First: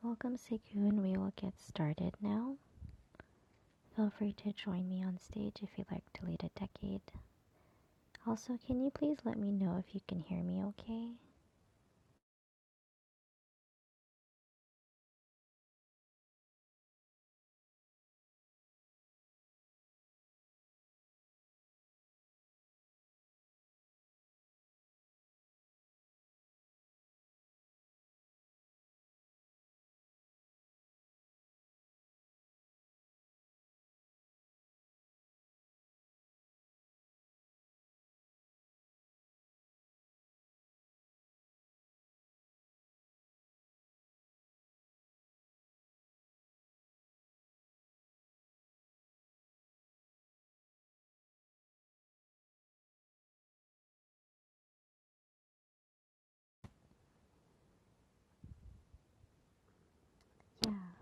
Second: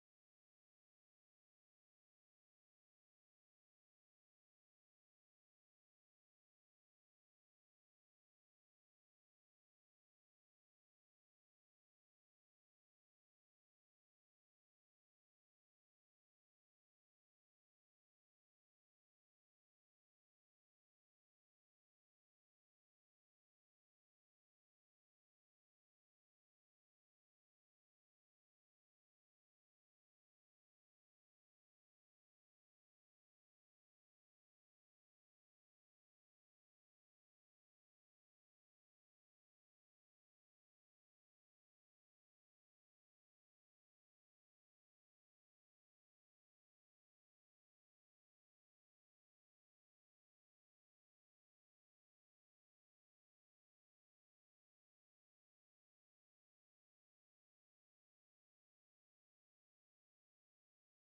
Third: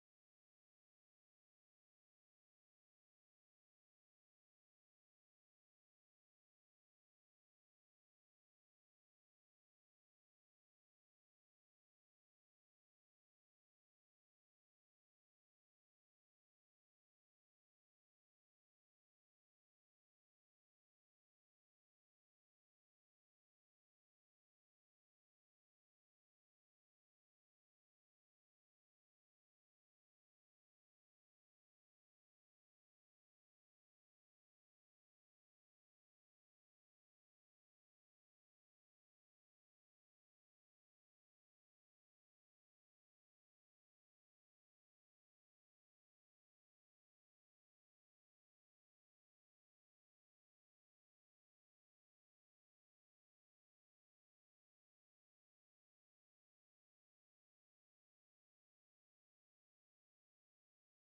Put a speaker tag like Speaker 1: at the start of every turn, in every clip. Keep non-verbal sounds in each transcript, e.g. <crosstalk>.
Speaker 1: Welcome Segun, we will get started now. Feel free to join me on stage if you'd like to lead a decade. Also, can you please let me know if you can hear me okay? Yeah.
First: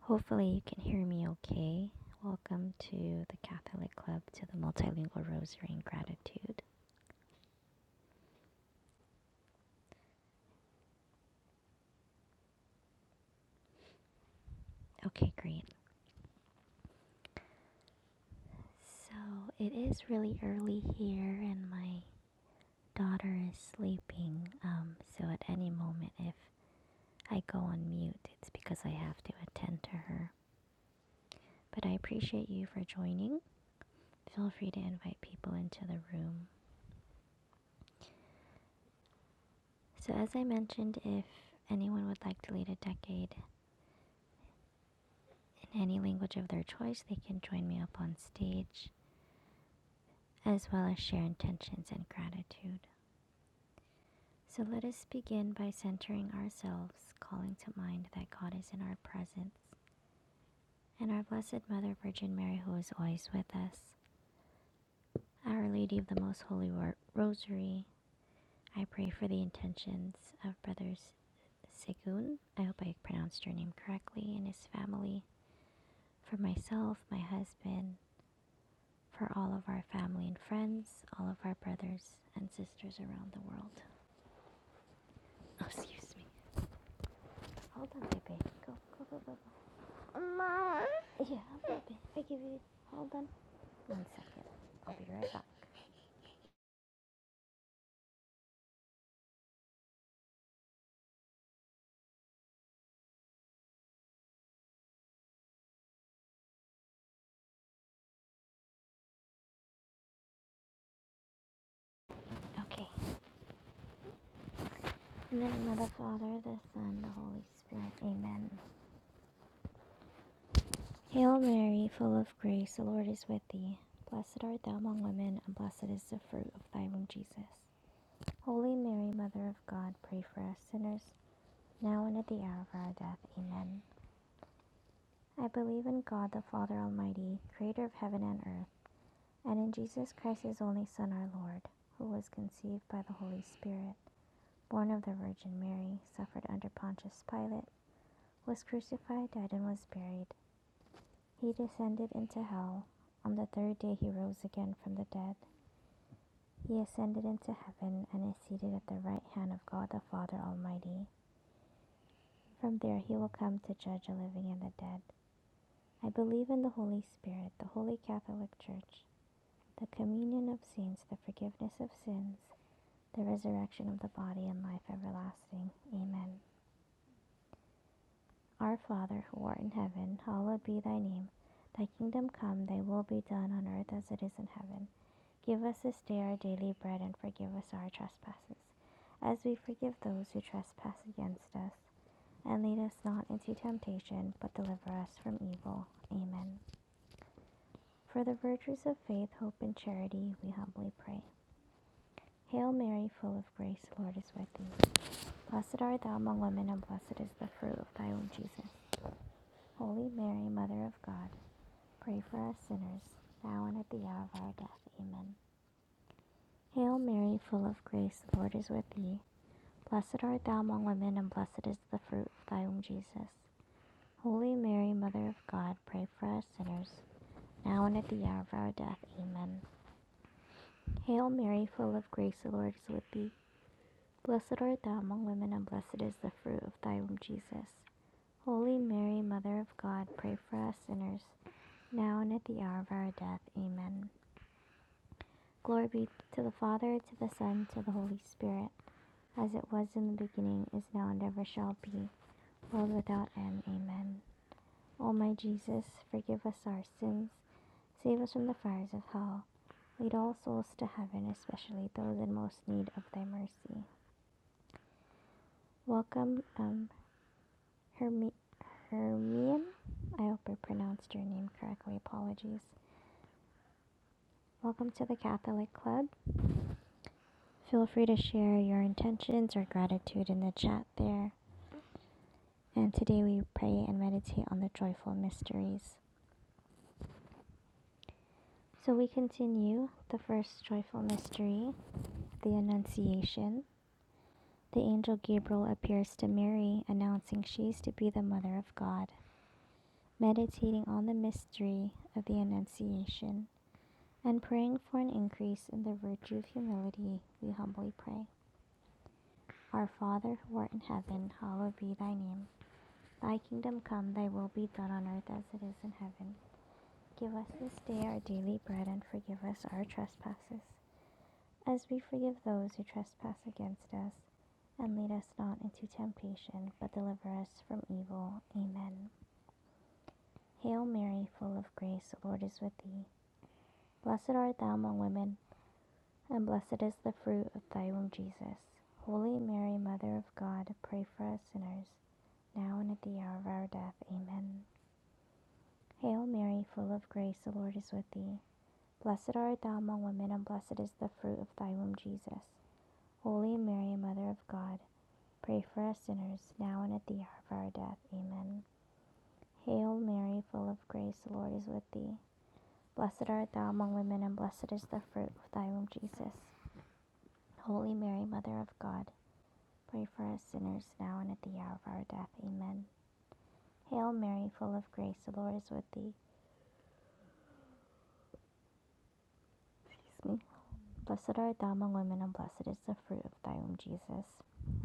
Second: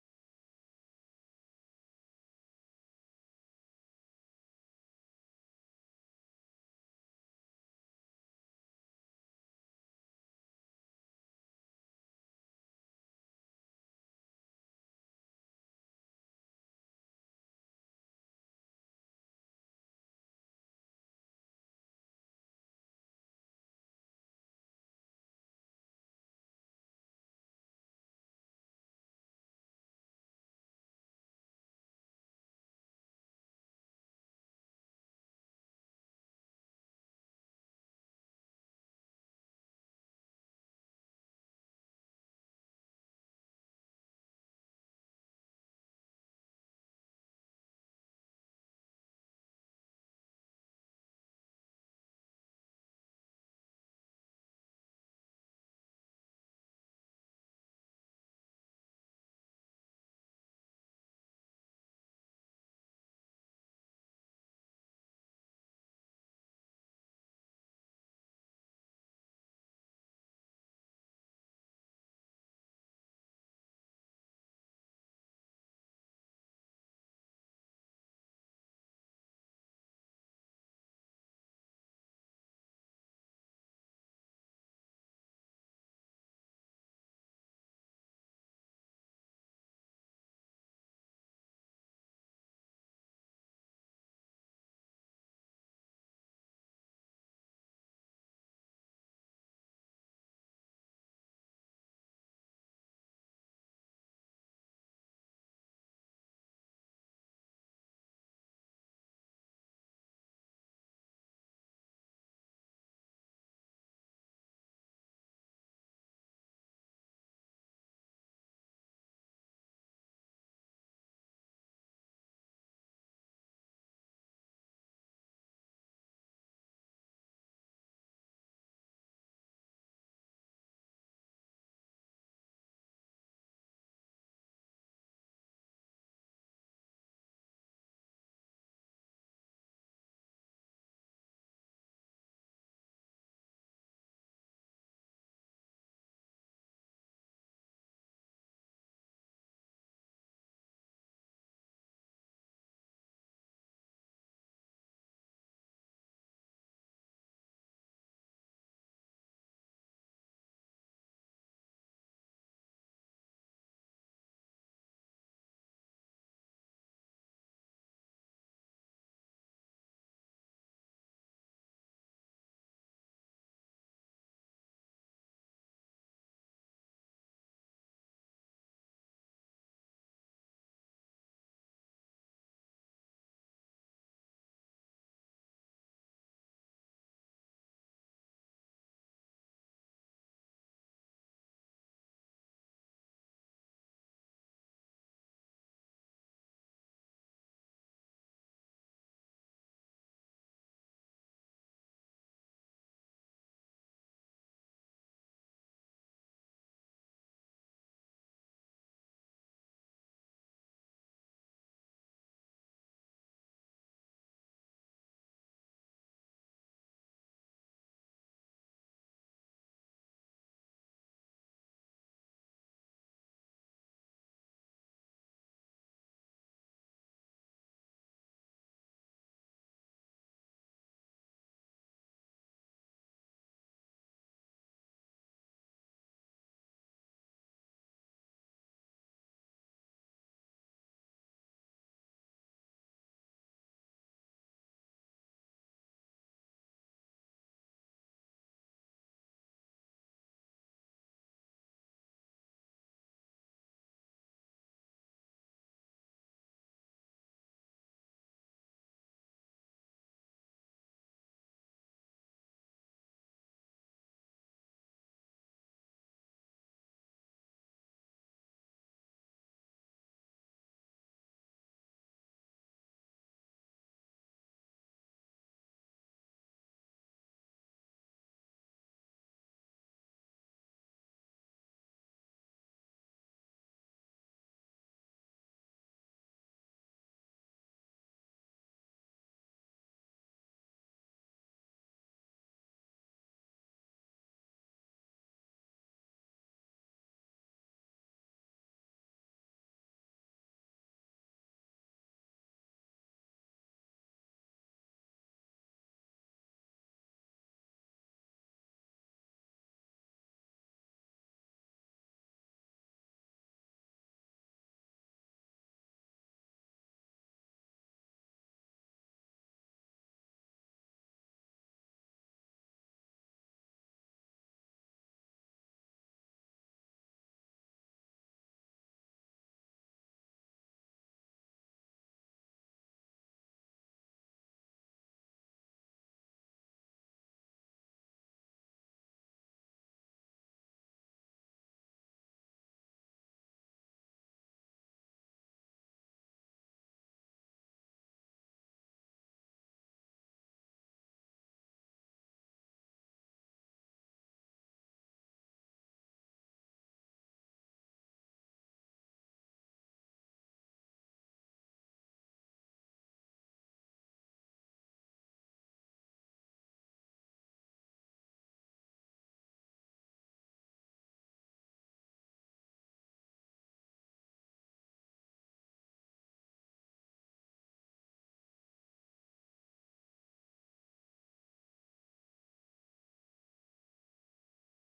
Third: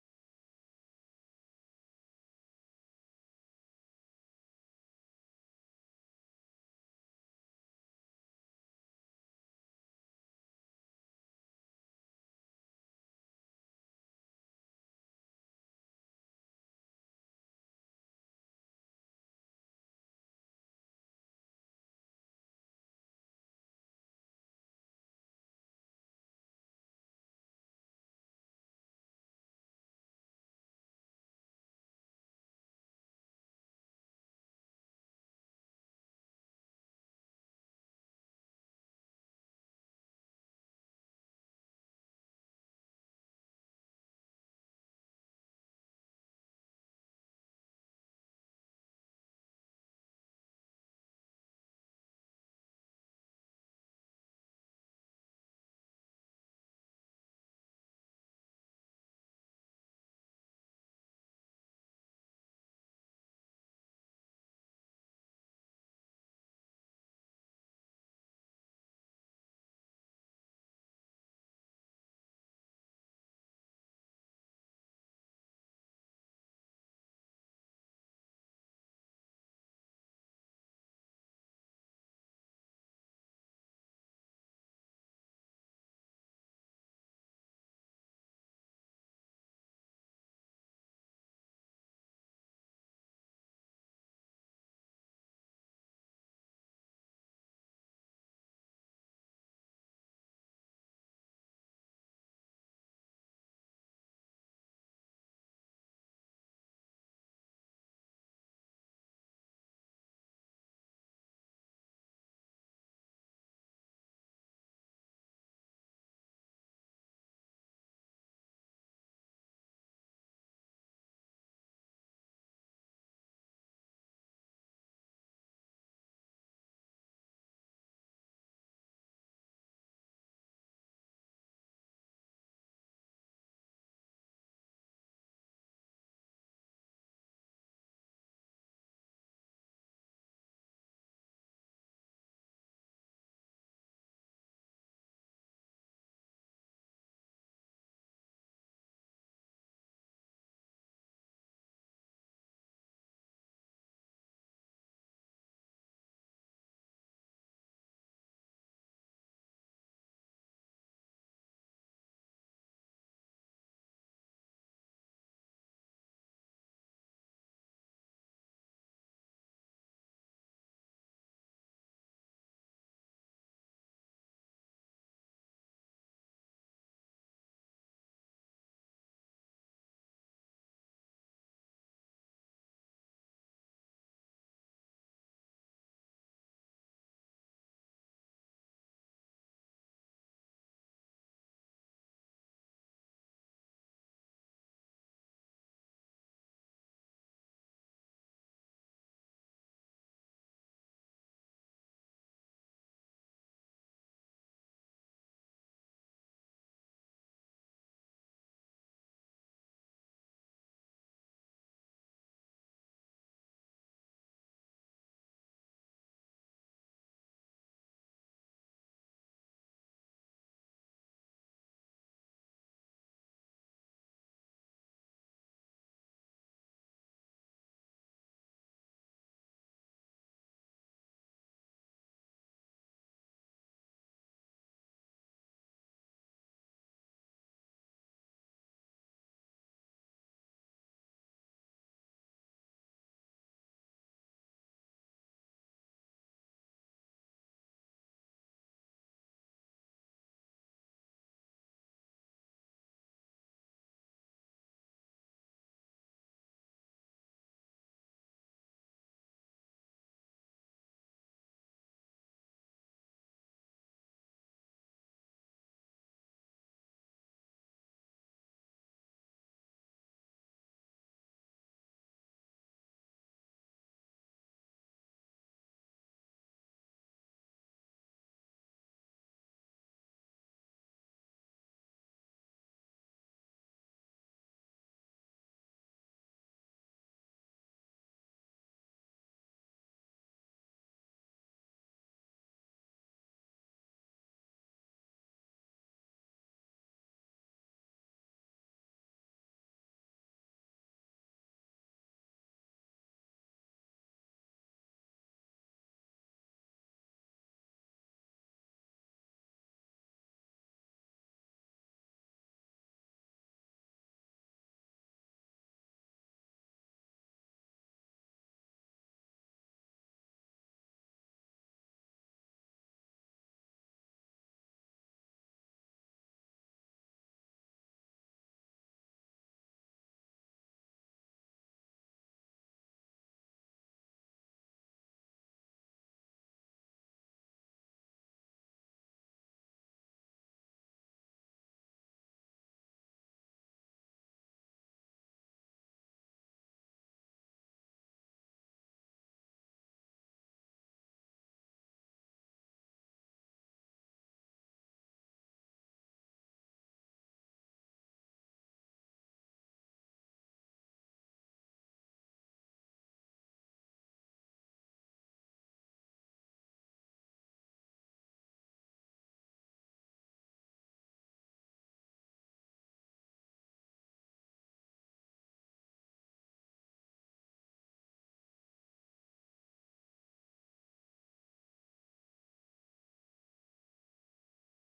Speaker 1: Hopefully, you can hear me okay. Welcome to the Catholic Club to the Multilingual Rosary and Gratitude. Okay, great. So, it is really early here, and my daughter is sleeping. Um, so, at any moment, if I go on mute, it's because I have to attend to her. but I appreciate you for joining. Feel free to invite people into the room. So, as I mentioned, if anyone would like to lead a decade in any language of their choice, they can join me up on stage, as well as share intentions and gratitude. So, let us begin by centering ourselves, calling to mind that God is in our presence and our Blessed Mother Virgin Mary, who is always with us. Our Lady of the Most Holy Ro- Rosary, I pray for the intentions of brothers Segun, I hope I pronounced your name correctly, and his family, for myself, my husband, for all of our family and friends, all of our brothers and sisters around the world. <laughs> Oh, excuse me. Hold on, baby. Go, go, go, go. go. Mom, Yeah, baby. I give you. Hold on. One second. I'll be right back. Okay. In the name of the Father, the Son, the Holy Spirit. Amen. Hail Mary, full of grace, the Lord is with thee. Blessed art thou among women, and blessed is the fruit of thy womb, Jesus. Holy Mary, Mother of God, pray for us sinners, now and at the hour of our death. Amen. I believe in God the Father Almighty, creator of heaven and earth, and in Jesus Christ, his only Son, our Lord, who was conceived by the Holy Spirit, born of the Virgin Mary, suffered under Pontius Pilate, was crucified, died, and was buried. He descended into hell. On the third day, he rose again from the dead. He ascended into heaven and is seated at the right hand of God the Father Almighty. From there he will come to judge the living and the dead. I believe in the Holy Spirit, the holy Catholic Church, the communion of saints, the forgiveness of sins, the resurrection of the body, and life everlasting. Amen. Our Father, who art in heaven, hallowed be thy name. Thy kingdom come, thy will be done on earth as it is in heaven. Give us this day our daily bread, and forgive us our trespasses, as we forgive those who trespass against us And lead us not into temptation, but deliver us from evil. Amen. For the virtues of faith, hope, and charity, we humbly pray. Hail Mary, full of grace, the Lord is with thee. Blessed art thou among women, and blessed is the fruit of thy womb, Jesus. Holy Mary, Mother of God, pray for us sinners, now and at the hour of our death. Amen. Hail Mary, full of grace, the Lord is with thee. Blessed art thou among women, and blessed is the fruit of thy womb, Jesus. Holy Mary, Mother of God, pray for us sinners now and at the hour of our death. Amen. Hail Mary, full of grace, the Lord is with thee. Blessed art thou among women, and blessed is the fruit of thy womb, Jesus. Holy Mary, Mother of God, pray for us sinners, now and at the hour of our death. Amen. Glory be to the Father, to the Son, to the Holy Spirit, as it was in the beginning, is now, and ever shall be, world without end. Amen. O my Jesus, forgive us our sins, save us from the fires of hell Lead all souls to heaven, especially those in most need of thy mercy. Welcome, um, Hermi- Hermian. I hope I pronounced your name correctly. Apologies. Welcome to the Catholic Club. Feel free to share your intentions or gratitude in the chat there. And today we pray and meditate on the joyful mysteries. So we continue the first joyful mystery, the Annunciation. The angel Gabriel appears to Mary, announcing she is to be the mother of God. meditating on the mystery of the Annunciation, and praying for an increase in the virtue of humility, we humbly pray. Our Father, who art in heaven, hallowed be thy name. Thy kingdom come, thy will be done on earth as it is in heaven. Give us this day our daily bread, and forgive us our trespasses, as we forgive those who trespass against us. And lead us not into temptation, but deliver us from evil. Amen. Hail Mary, full of grace, the Lord is with thee. Blessed art thou among women, and blessed is the fruit of thy womb, Jesus. Holy Mary, Mother of God, pray for us sinners, now and at the hour of our death. Amen. Hail Mary, full of grace, the Lord is with thee. Blessed art thou among women, and blessed is the fruit of thy womb, Jesus. Holy Mary, Mother of God, pray for us sinners, now and at the hour of our death. Amen. Hail Mary, full of grace, the Lord is with thee. Blessed art thou among women, and blessed is the fruit of thy womb, Jesus. Holy Mary, Mother of God, pray for us sinners now and at the hour of our death. Amen. Hail Mary, full of grace, the Lord is with thee. Excuse me. Blessed art thou among women, and blessed is the fruit of thy womb, Jesus.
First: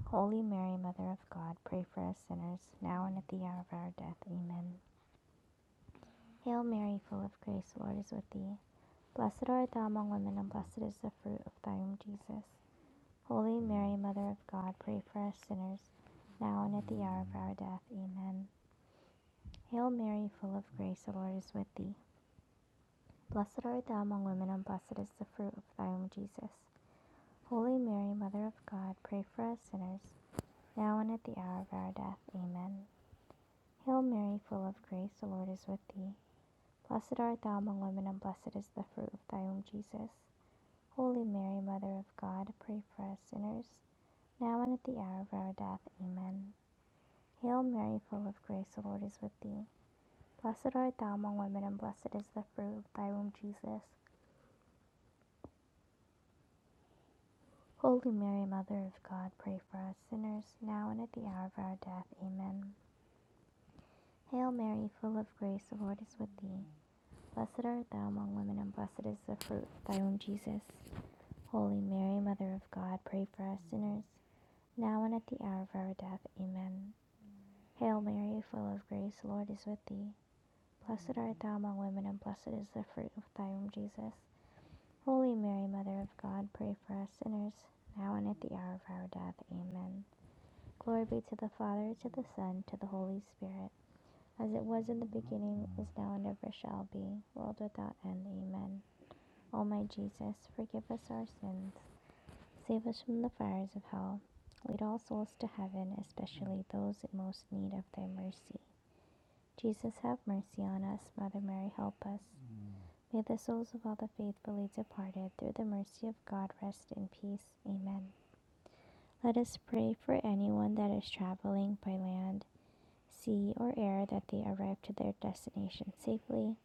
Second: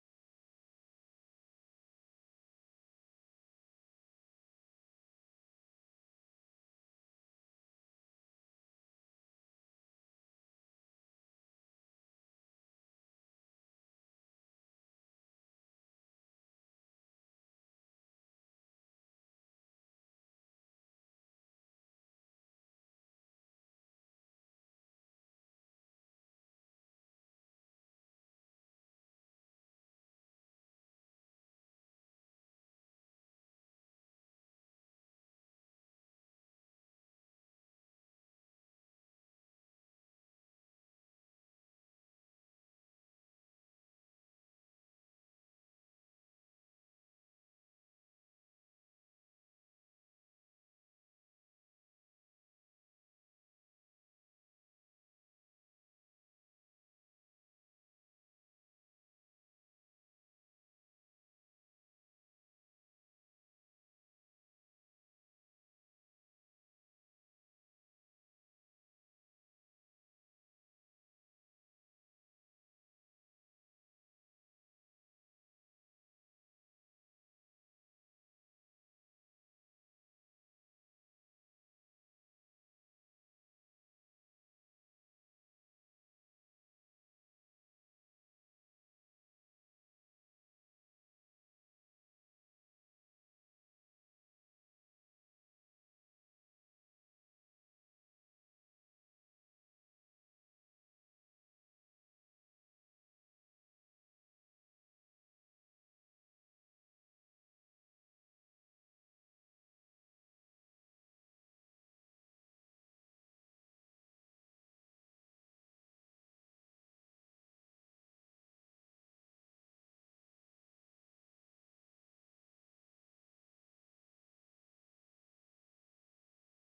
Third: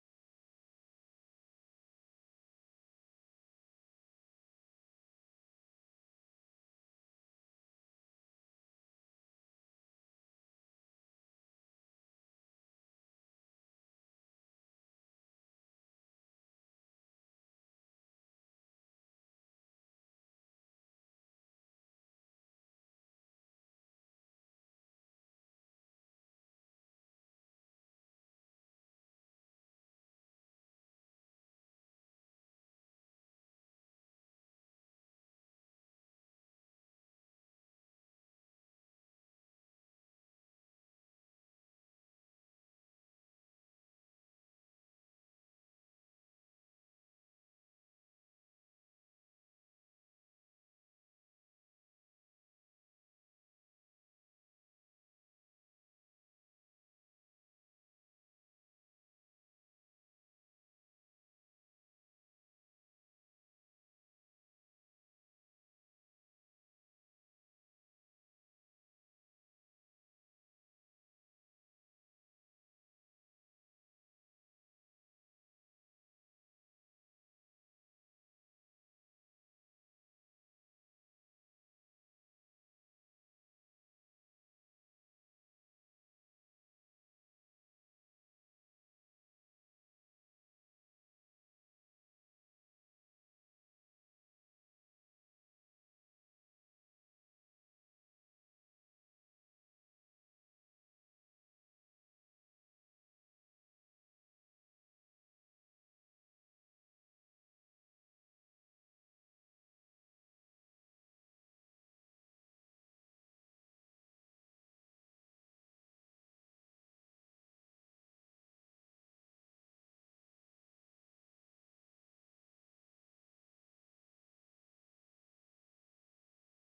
Speaker 1: Holy Mary, Mother of God, pray for us sinners, now and at the hour of our death. Amen. Hail Mary, full of grace, the Lord is with thee. Blessed art thou among women, and blessed is the fruit of thy womb, Jesus. Holy Mary, Mother of God, pray for us sinners, now and at the hour of our death. Amen. Hail Mary, full of grace, the Lord is with thee. Blessed art thou among women, and blessed is the fruit of thy womb, Jesus. Holy Mary, Mother of God, pray for us sinners, now and at the hour of our death. Amen. Hail Mary, full of grace, the Lord is with thee. Blessed art thou among women, and blessed is the fruit of thy womb, Jesus. Holy Mary, Mother of God, pray for us sinners, now and at the hour of our death. Amen. Hail Mary, full of grace, the Lord is with thee. Blessed art thou among women, and blessed is the fruit of thy womb, Jesus. Holy Mary, Mother of God, pray for us sinners, now and at the hour of our death. Amen. Hail Mary, full of grace, the Lord is with thee. Blessed art thou among women, and blessed is the fruit of thy womb, Jesus. Holy Mary, Mother of God, pray for us sinners, now and at the hour of our death. Amen. Hail Mary, full of grace, the Lord is with thee. Blessed art thou among women, and blessed is the fruit of thy womb, Jesus. Holy Mary, Mother of God, pray for us sinners, now and at the hour of our death. Amen. Glory be to the Father, to the Son, to the Holy Spirit, as it was in the beginning, is now, and ever shall be, world without end. Amen. O my Jesus, forgive us our sins, save us from the fires of hell, lead all souls to heaven, especially those in most need of thy mercy. Jesus, have mercy on us. Mother Mary, help us. May the souls of all the faithfully departed, through the mercy of God, rest in peace. Amen. Let us pray for anyone that is traveling by land sea, or air that they arrive to their destination safely,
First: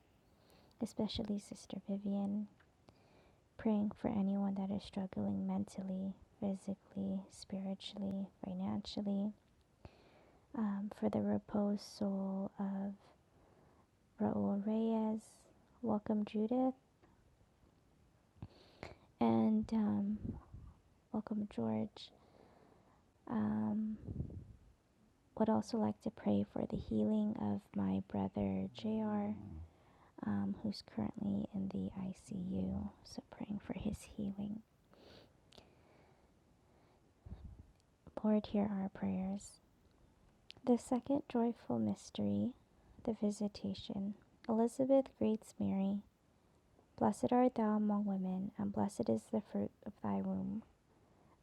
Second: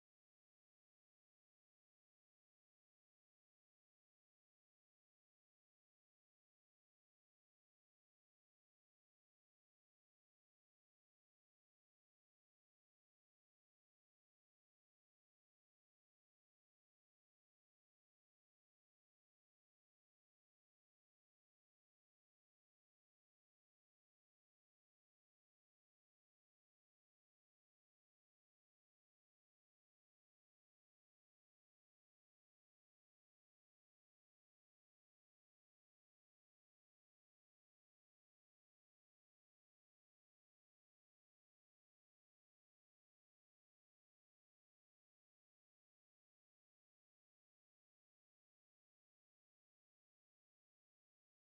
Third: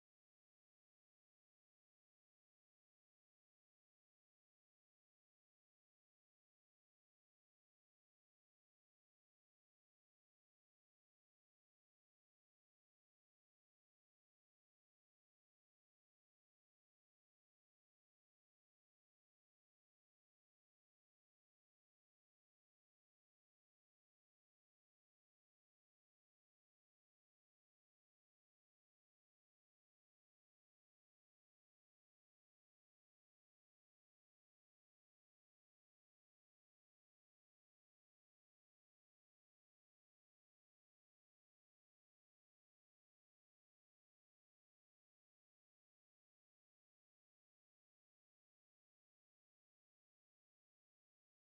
Speaker 1: especially Sister Vivian, praying for anyone that is struggling mentally, physically, spiritually, financially, um, for the reposed soul of Raul Reyes. Welcome, Judith, and um, welcome, George. Um, would also like to pray for the healing of my brother JR, um, who's currently in the ICU. So, praying for his healing. Lord, hear our prayers. The second joyful mystery, the Visitation. Elizabeth greets Mary. Blessed art thou among women, and blessed is the fruit of thy womb.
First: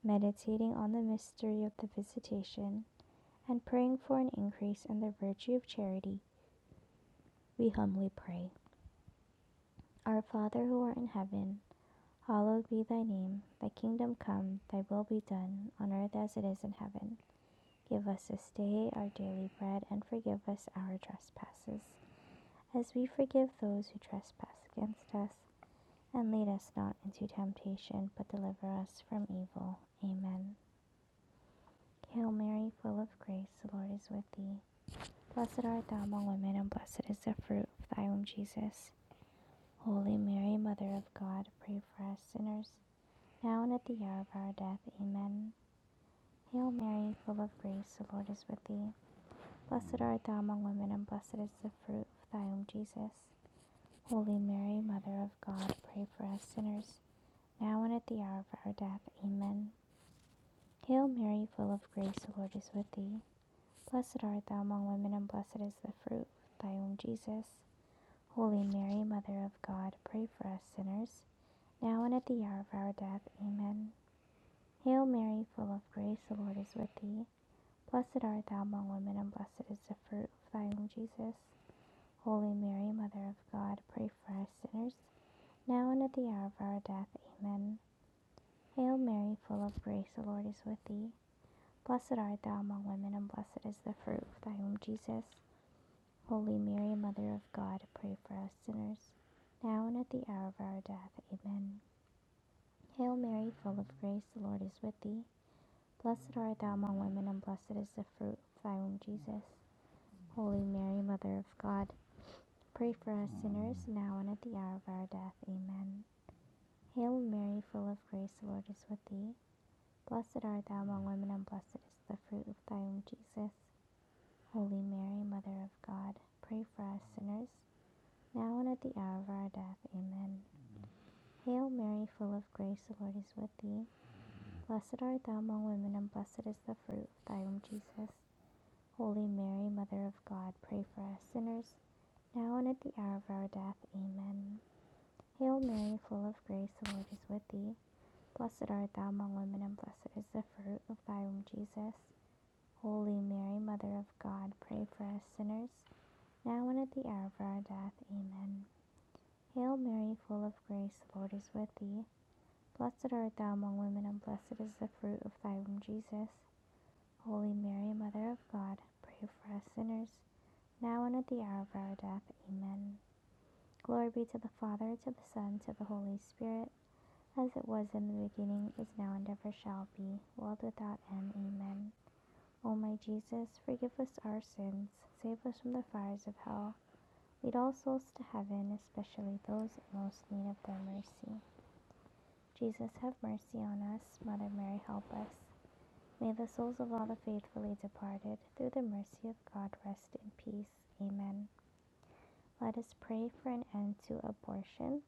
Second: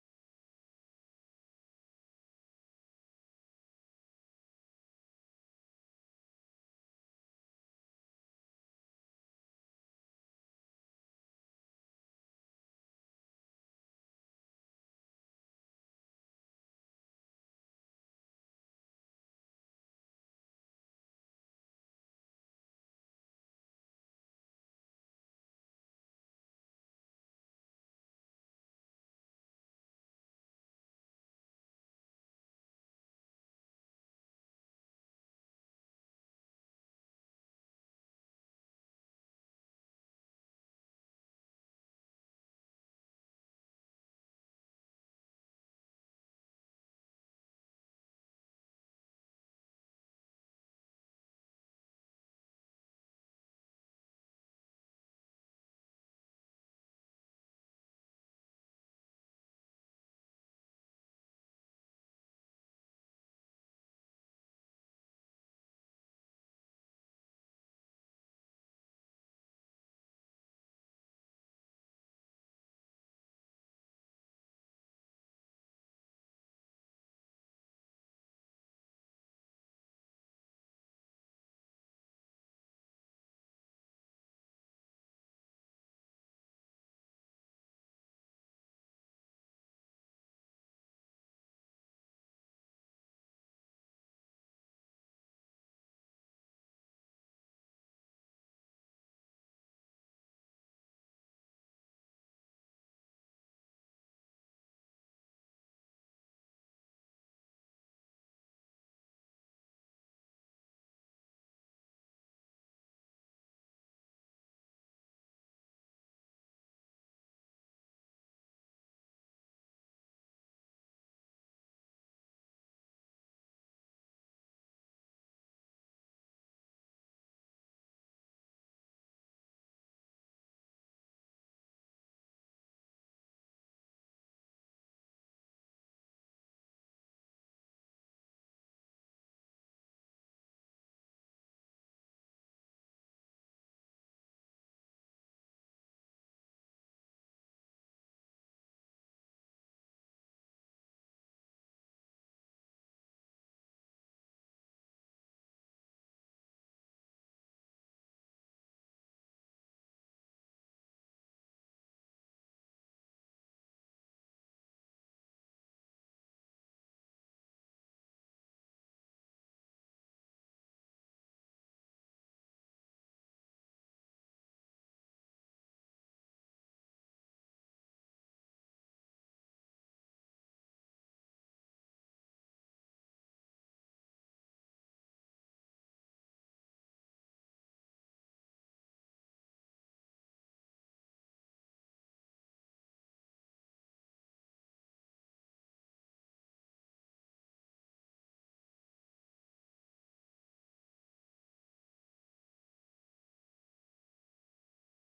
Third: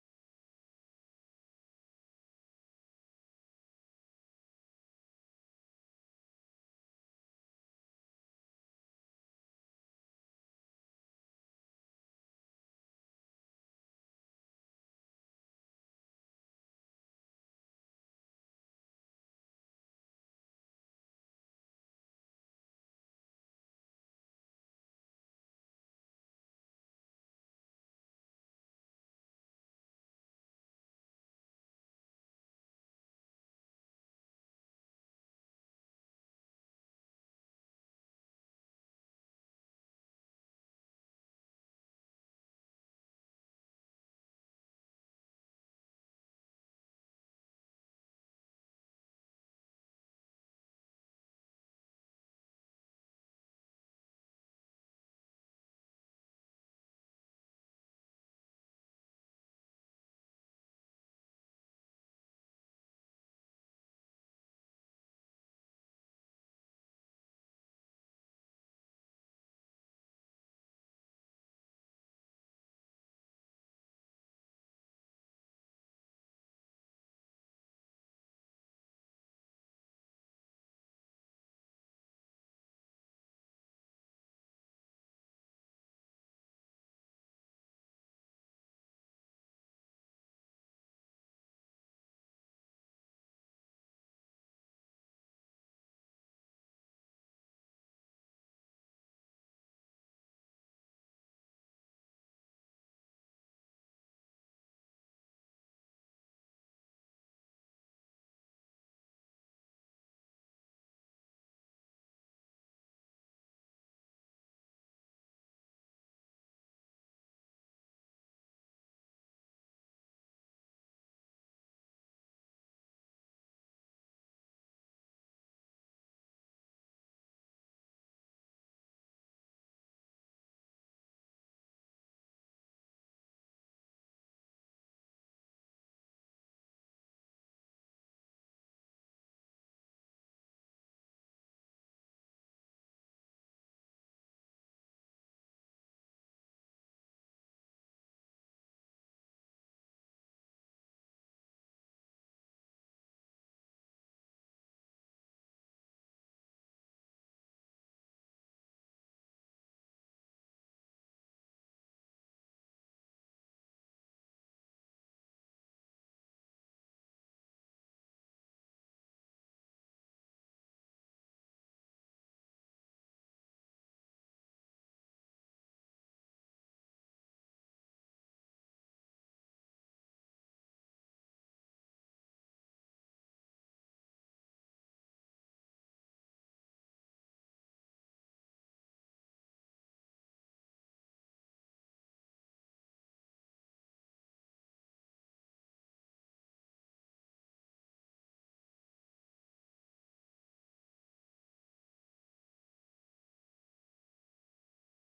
Speaker 1: Meditating on the mystery of the Visitation, and praying for an increase in the virtue of charity, we humbly pray. Our Father who art in heaven, hallowed be thy name. Thy kingdom come, thy will be done, on earth as it is in heaven. Give us this day our daily bread, and forgive us our trespasses as we forgive those who trespass against us. And lead us not into temptation, but deliver us from evil. Amen. Hail Mary, full of grace, the Lord is with thee. Blessed art thou among women, and blessed is the fruit of thy womb, Jesus. Holy Mary, Mother of God, pray for us sinners, now and at the hour of our death. Amen. Hail Mary, full of grace, the Lord is with thee. Blessed art thou among women, and blessed is the fruit of thy womb, Jesus. Holy Mary, Mother of God, pray for us sinners, now and at the hour of our death. Amen. Hail Mary, full of grace, the Lord is with thee. Blessed art thou among women, and blessed is the fruit of thy womb, Jesus. Holy Mary, Mother of God, pray for us sinners, now and at the hour of our death. Amen. Hail Mary, full of grace, the Lord is with thee. Blessed art thou among women, and blessed is the fruit of thy womb, Jesus. Holy Mary, Mother of God, pray for us sinners, now and at the hour of our death. Amen. Hail Mary, full of grace, the Lord is with thee. Blessed art thou among women, and blessed is the fruit of thy womb, Jesus. Holy Mary, Mother of God, pray for us sinners, now and at the hour of our death. Amen. Hail Mary, full of grace, the Lord is with thee. Blessed art thou among women, and blessed is the fruit of thy womb, Jesus. Holy Mary, Mother of God, pray for us sinners, now and at the hour of our death. Amen. Hail Mary, full of grace, the Lord is with thee. Blessed art thou among women, and blessed is the fruit of thy womb, Jesus. Holy Mary, Mother of God, pray for us sinners, now and at the hour of our death. Amen. Hail Mary, full of grace, the Lord is with thee. Blessed art thou among women, and blessed is the fruit of thy womb, Jesus. Holy Mary, Mother of God, pray for us sinners, now and at the hour of our death. Amen. Hail Mary, full of grace, the Lord is with thee. Blessed art thou among women, and blessed is the fruit of thy womb, Jesus. Holy Mary, Mother of God, pray for us sinners now and at the hour of our death. Amen. Hail Mary, full of grace, the Lord is with thee. Blessed art thou among women, and blessed is the fruit of thy womb, Jesus. Holy Mary, Mother of God, pray for us sinners, now and at the hour of our death. Amen. Glory be to the Father, to the Son, to the Holy Spirit, as it was in the beginning, is now, and ever shall be, world without end. Amen. O my Jesus, forgive us our sins, save us from the fires of hell Lead all souls to heaven, especially those in most need of thy mercy. Jesus, have mercy on us. Mother Mary, help us. May the souls of all the faithfully departed, through the mercy of God, rest in peace. Amen. Let us pray for an end to abortion,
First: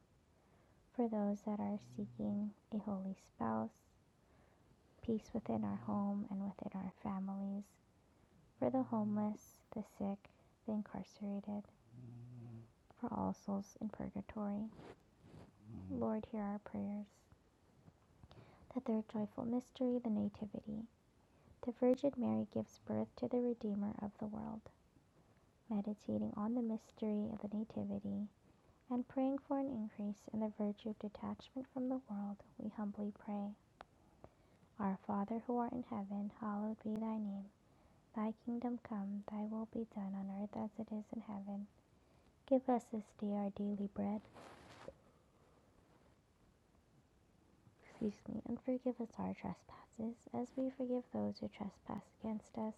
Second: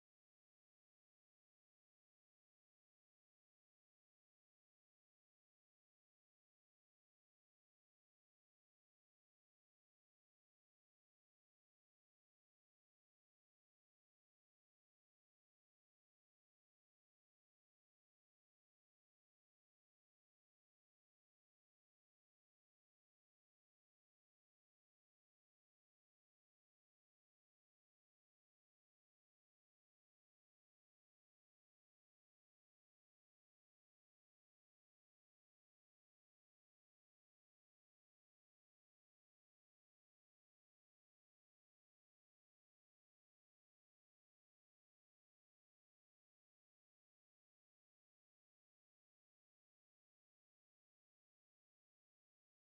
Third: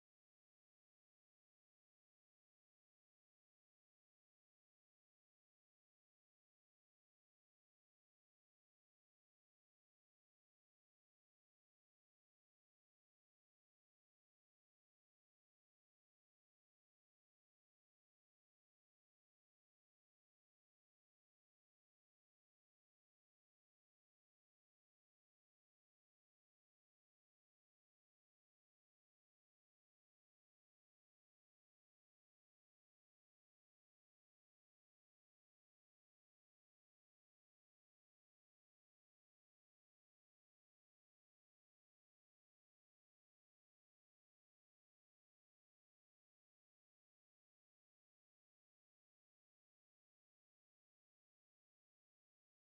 Speaker 1: for those that are seeking a holy spouse, peace within our home and within our families, for the homeless, the sick, the incarcerated, for all souls in purgatory. Lord, hear our prayers. The third joyful mystery, the Nativity. The Virgin Mary gives birth to the Redeemer of the world. Meditating on the mystery of the Nativity and praying for an increase in the virtue of detachment from the world, we humbly pray. Our Father who art in heaven, hallowed be thy name. Thy kingdom come, thy will be done on earth as it is in heaven. Give us this day our daily bread. Excuse me, and forgive us our trespasses, as we forgive those who trespass against us.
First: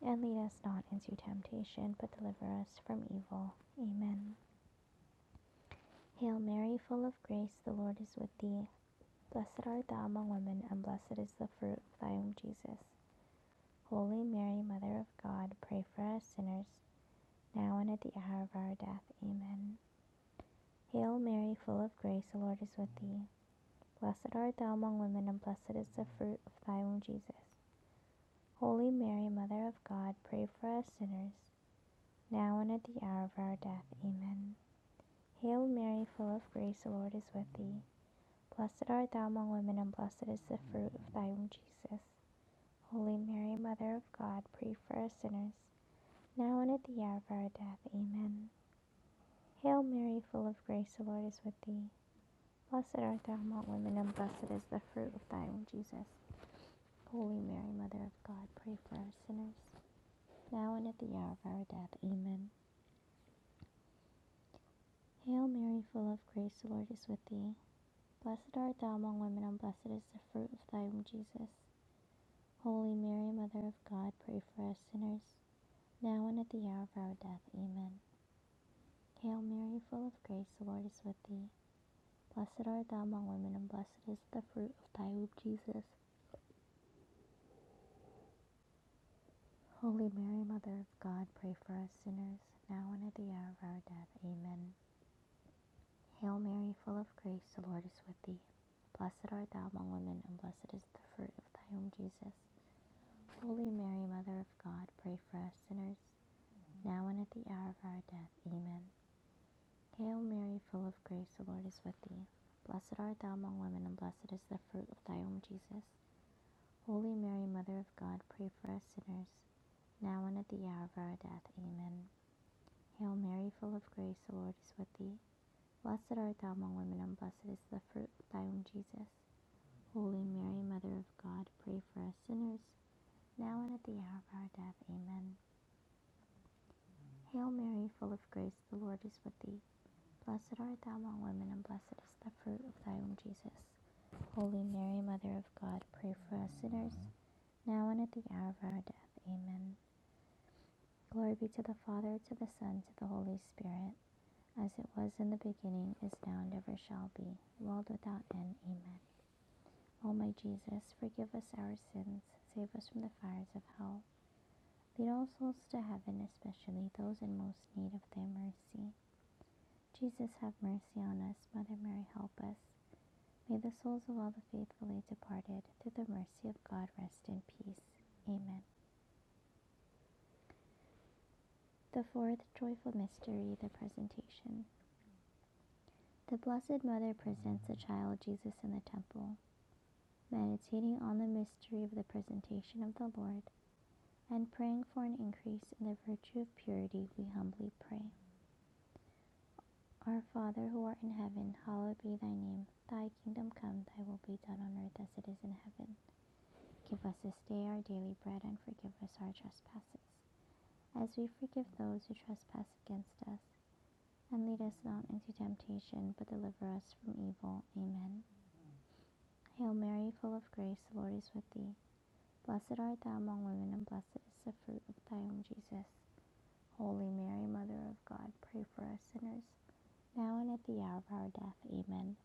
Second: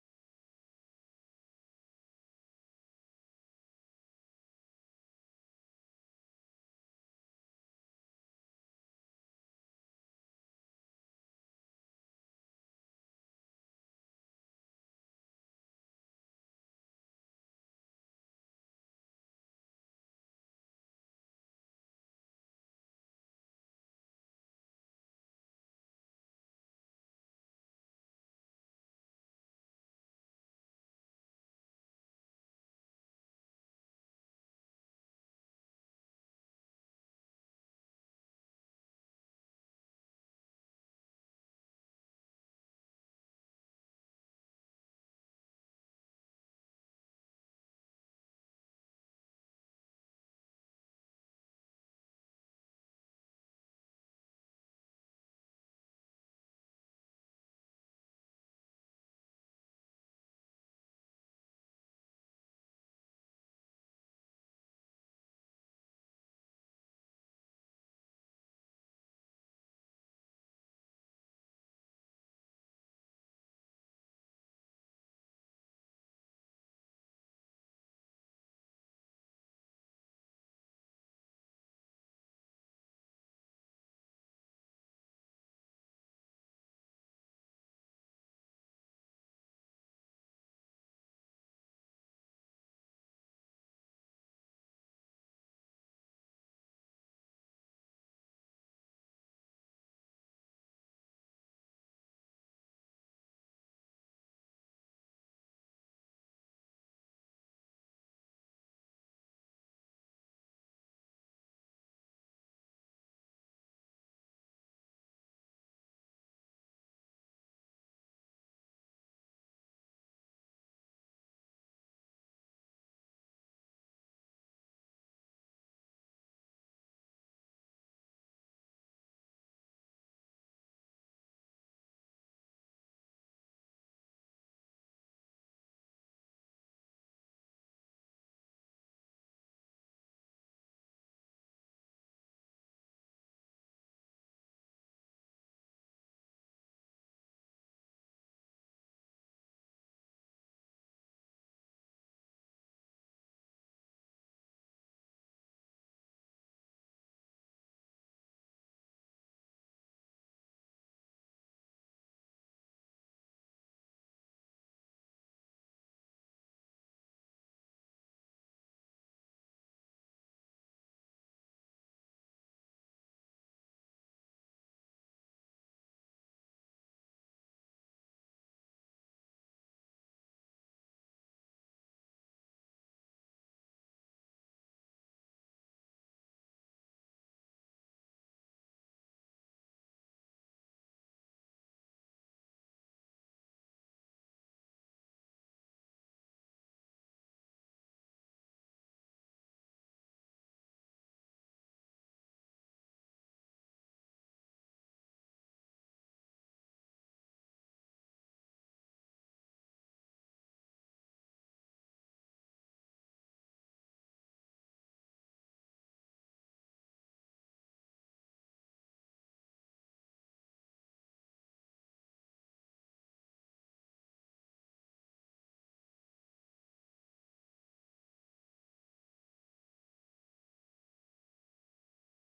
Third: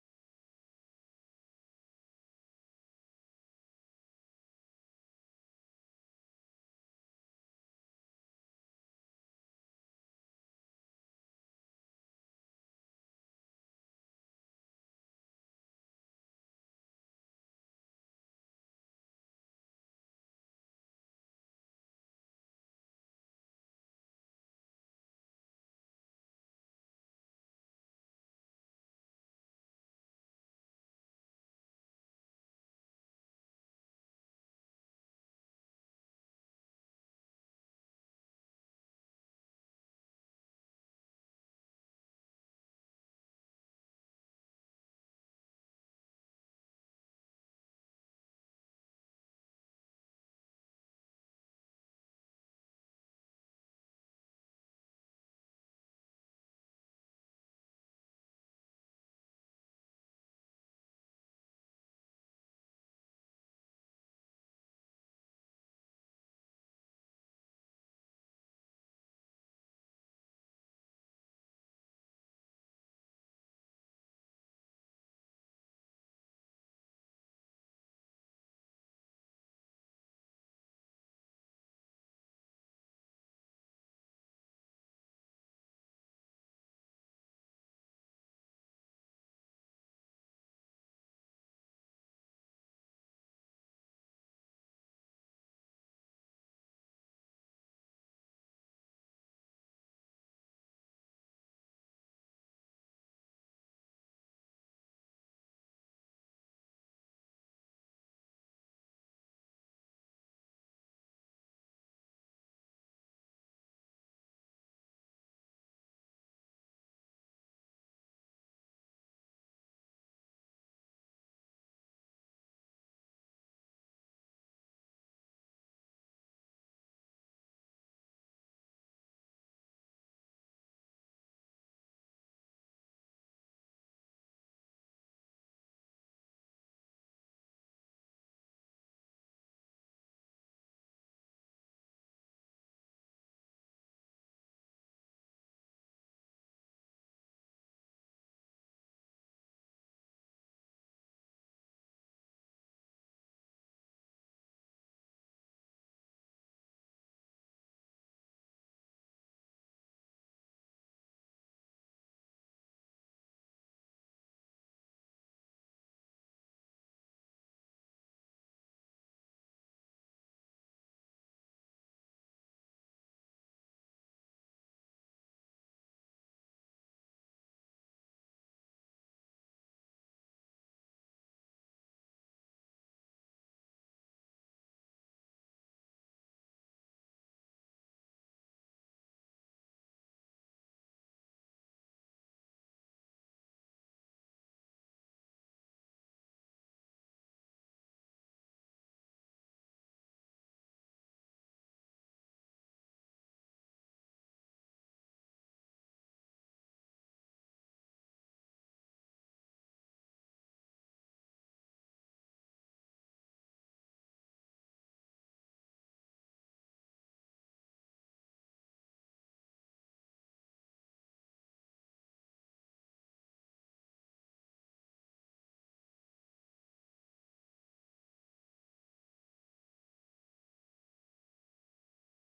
Speaker 1: And lead us not into temptation, but deliver us from evil. Amen. Hail Mary, full of grace, the Lord is with thee. Blessed art thou among women, and blessed is the fruit of thy womb, Jesus. Holy Mary, Mother of God, pray for us sinners, now and at the hour of our death. Amen. Hail Mary, full of grace, the Lord is with thee. Blessed art thou among women, and blessed is the fruit of thy womb, Jesus. Holy Mary, Mother of God, pray for us sinners, now and at the hour of our death. Amen. Hail Mary, full of grace, the Lord is with thee. Blessed art thou among women, and blessed is the fruit of thy womb, Jesus. Holy Mary, Mother of God, pray for us sinners, now and at the hour of our death. Amen. Hail Mary, full of grace, the Lord is with thee. Blessed art thou among women, and blessed is the fruit of thy womb, Jesus. Holy Mary, Mother of God, pray for us sinners, now and at the hour of our death. Amen. Hail Mary, full of grace, the Lord is with thee. Blessed art thou among women, and blessed is the fruit of thy womb, Jesus. Holy Mary, Mother of God, pray for us sinners, now and at the hour of our death. Amen. Hail Mary, full of grace, the Lord is with thee. Blessed art thou among women, and blessed is the fruit of thy womb, Jesus. Holy Mary, Mother of God, pray for us sinners, now and at the hour of our death. Amen. Hail Mary, full of grace, the Lord is with thee. Blessed art thou among women, and blessed is the fruit of thy womb, Jesus. Holy Mary, Mother of God, pray for us sinners, now and at the hour of our death. Amen. Hail Mary, full of grace, the Lord is with thee. Blessed art thou among women, and blessed is the fruit of thy womb, Jesus. Holy Mary, Mother of God, pray for us sinners, now and at the hour of our death. Amen. Hail Mary, full of grace, the Lord is with thee. Blessed art thou among women, and blessed is the fruit of thy womb, Jesus. Holy Mary, Mother of God, pray for us sinners, now and at the hour of our death. Amen. Hail Mary, full of grace, the Lord is with thee. Blessed art thou among women, and blessed is the fruit of thy womb, Jesus. Holy Mary, Mother of God, pray for us sinners, now and at the hour of our death. Amen. Glory be to the Father, to the Son, to the Holy Spirit, as it was in the beginning, is now, and ever shall be, world without end. Amen. O my Jesus, forgive us our sins, save us from the fires of hell. Lead all souls to heaven, especially those in most need of thy mercy. Jesus, have mercy on us. Mother Mary, help us. May the souls of all the faithfully departed through the mercy of God rest in peace. Amen. The fourth joyful mystery, the presentation. The Blessed Mother presents the child Jesus in the temple, meditating on the mystery of the presentation of the Lord and praying for an increase in the virtue of purity, we humbly pray. Our Father who art in heaven, hallowed be thy name. Thy kingdom come, thy will be done on earth as it is in heaven. Give us this day our daily bread and forgive us our trespasses as we forgive those who trespass against us. And lead us not into temptation, but deliver us from evil. Amen. Hail Mary, full of grace, the Lord is with thee. Blessed art thou among women, and blessed is the fruit of thy womb, Jesus. Holy Mary, Mother of God, pray for us sinners, now and at the hour of our death. Amen.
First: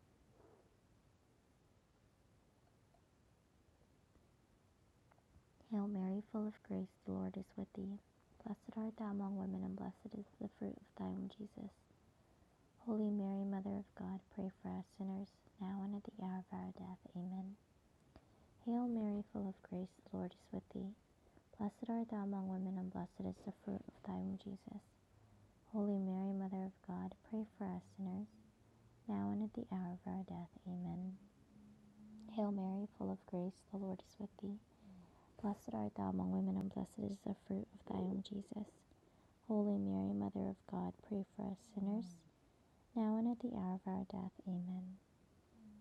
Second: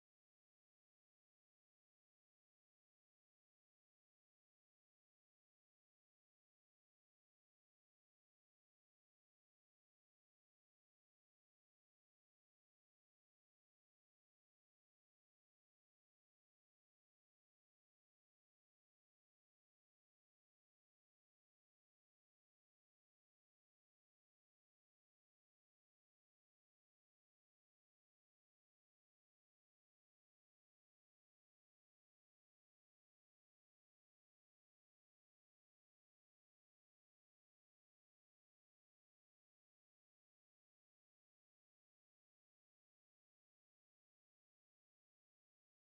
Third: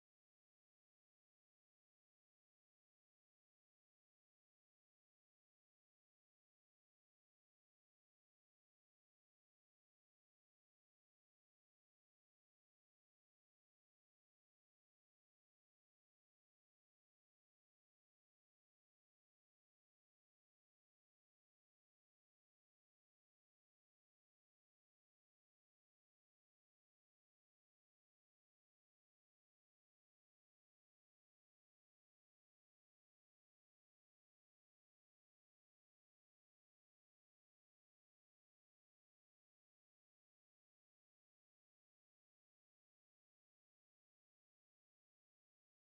Speaker 1: Hail Mary, full of grace, the Lord is with thee. Blessed art thou among women, and blessed is the fruit of thy womb, Jesus. Holy Mary, Mother of God, pray for us sinners, now and at the hour of our death. Amen. Hail Mary, full of grace, the Lord is with thee. Blessed art thou among women, and blessed is the fruit of thy womb, Jesus. Holy Mary, Mother of God, pray for us sinners, now and at the hour of our death. Amen. Hail Mary, full of grace, the Lord is with thee. Blessed art thou among women, and blessed is the fruit of thy womb, Jesus. Holy Mary, Mother of God, pray for us sinners, now and at the hour of our death. Amen.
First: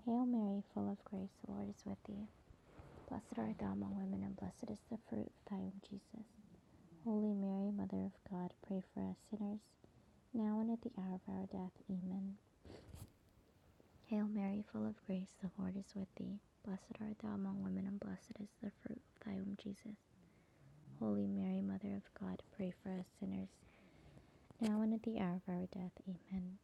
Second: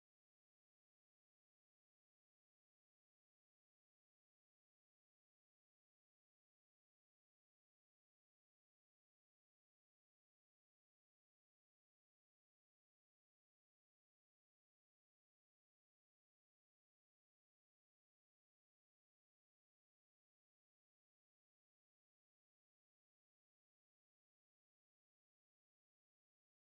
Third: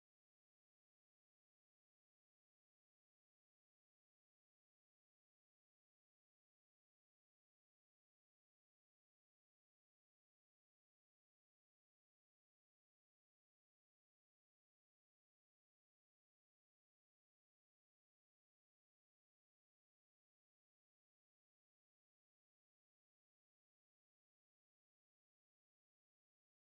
Speaker 1: Hail Mary, full of grace, the Lord is with thee. Blessed art thou among women, and blessed is the fruit of thy womb, Jesus. Holy Mary, Mother of God, pray for us sinners, now and at the hour of our death. Amen. Hail Mary, full of grace, the Lord is with thee. Blessed art thou among women, and blessed is the fruit of thy womb, Jesus. Holy Mary, Mother of God, pray for us sinners, now and at the hour of our death. Amen.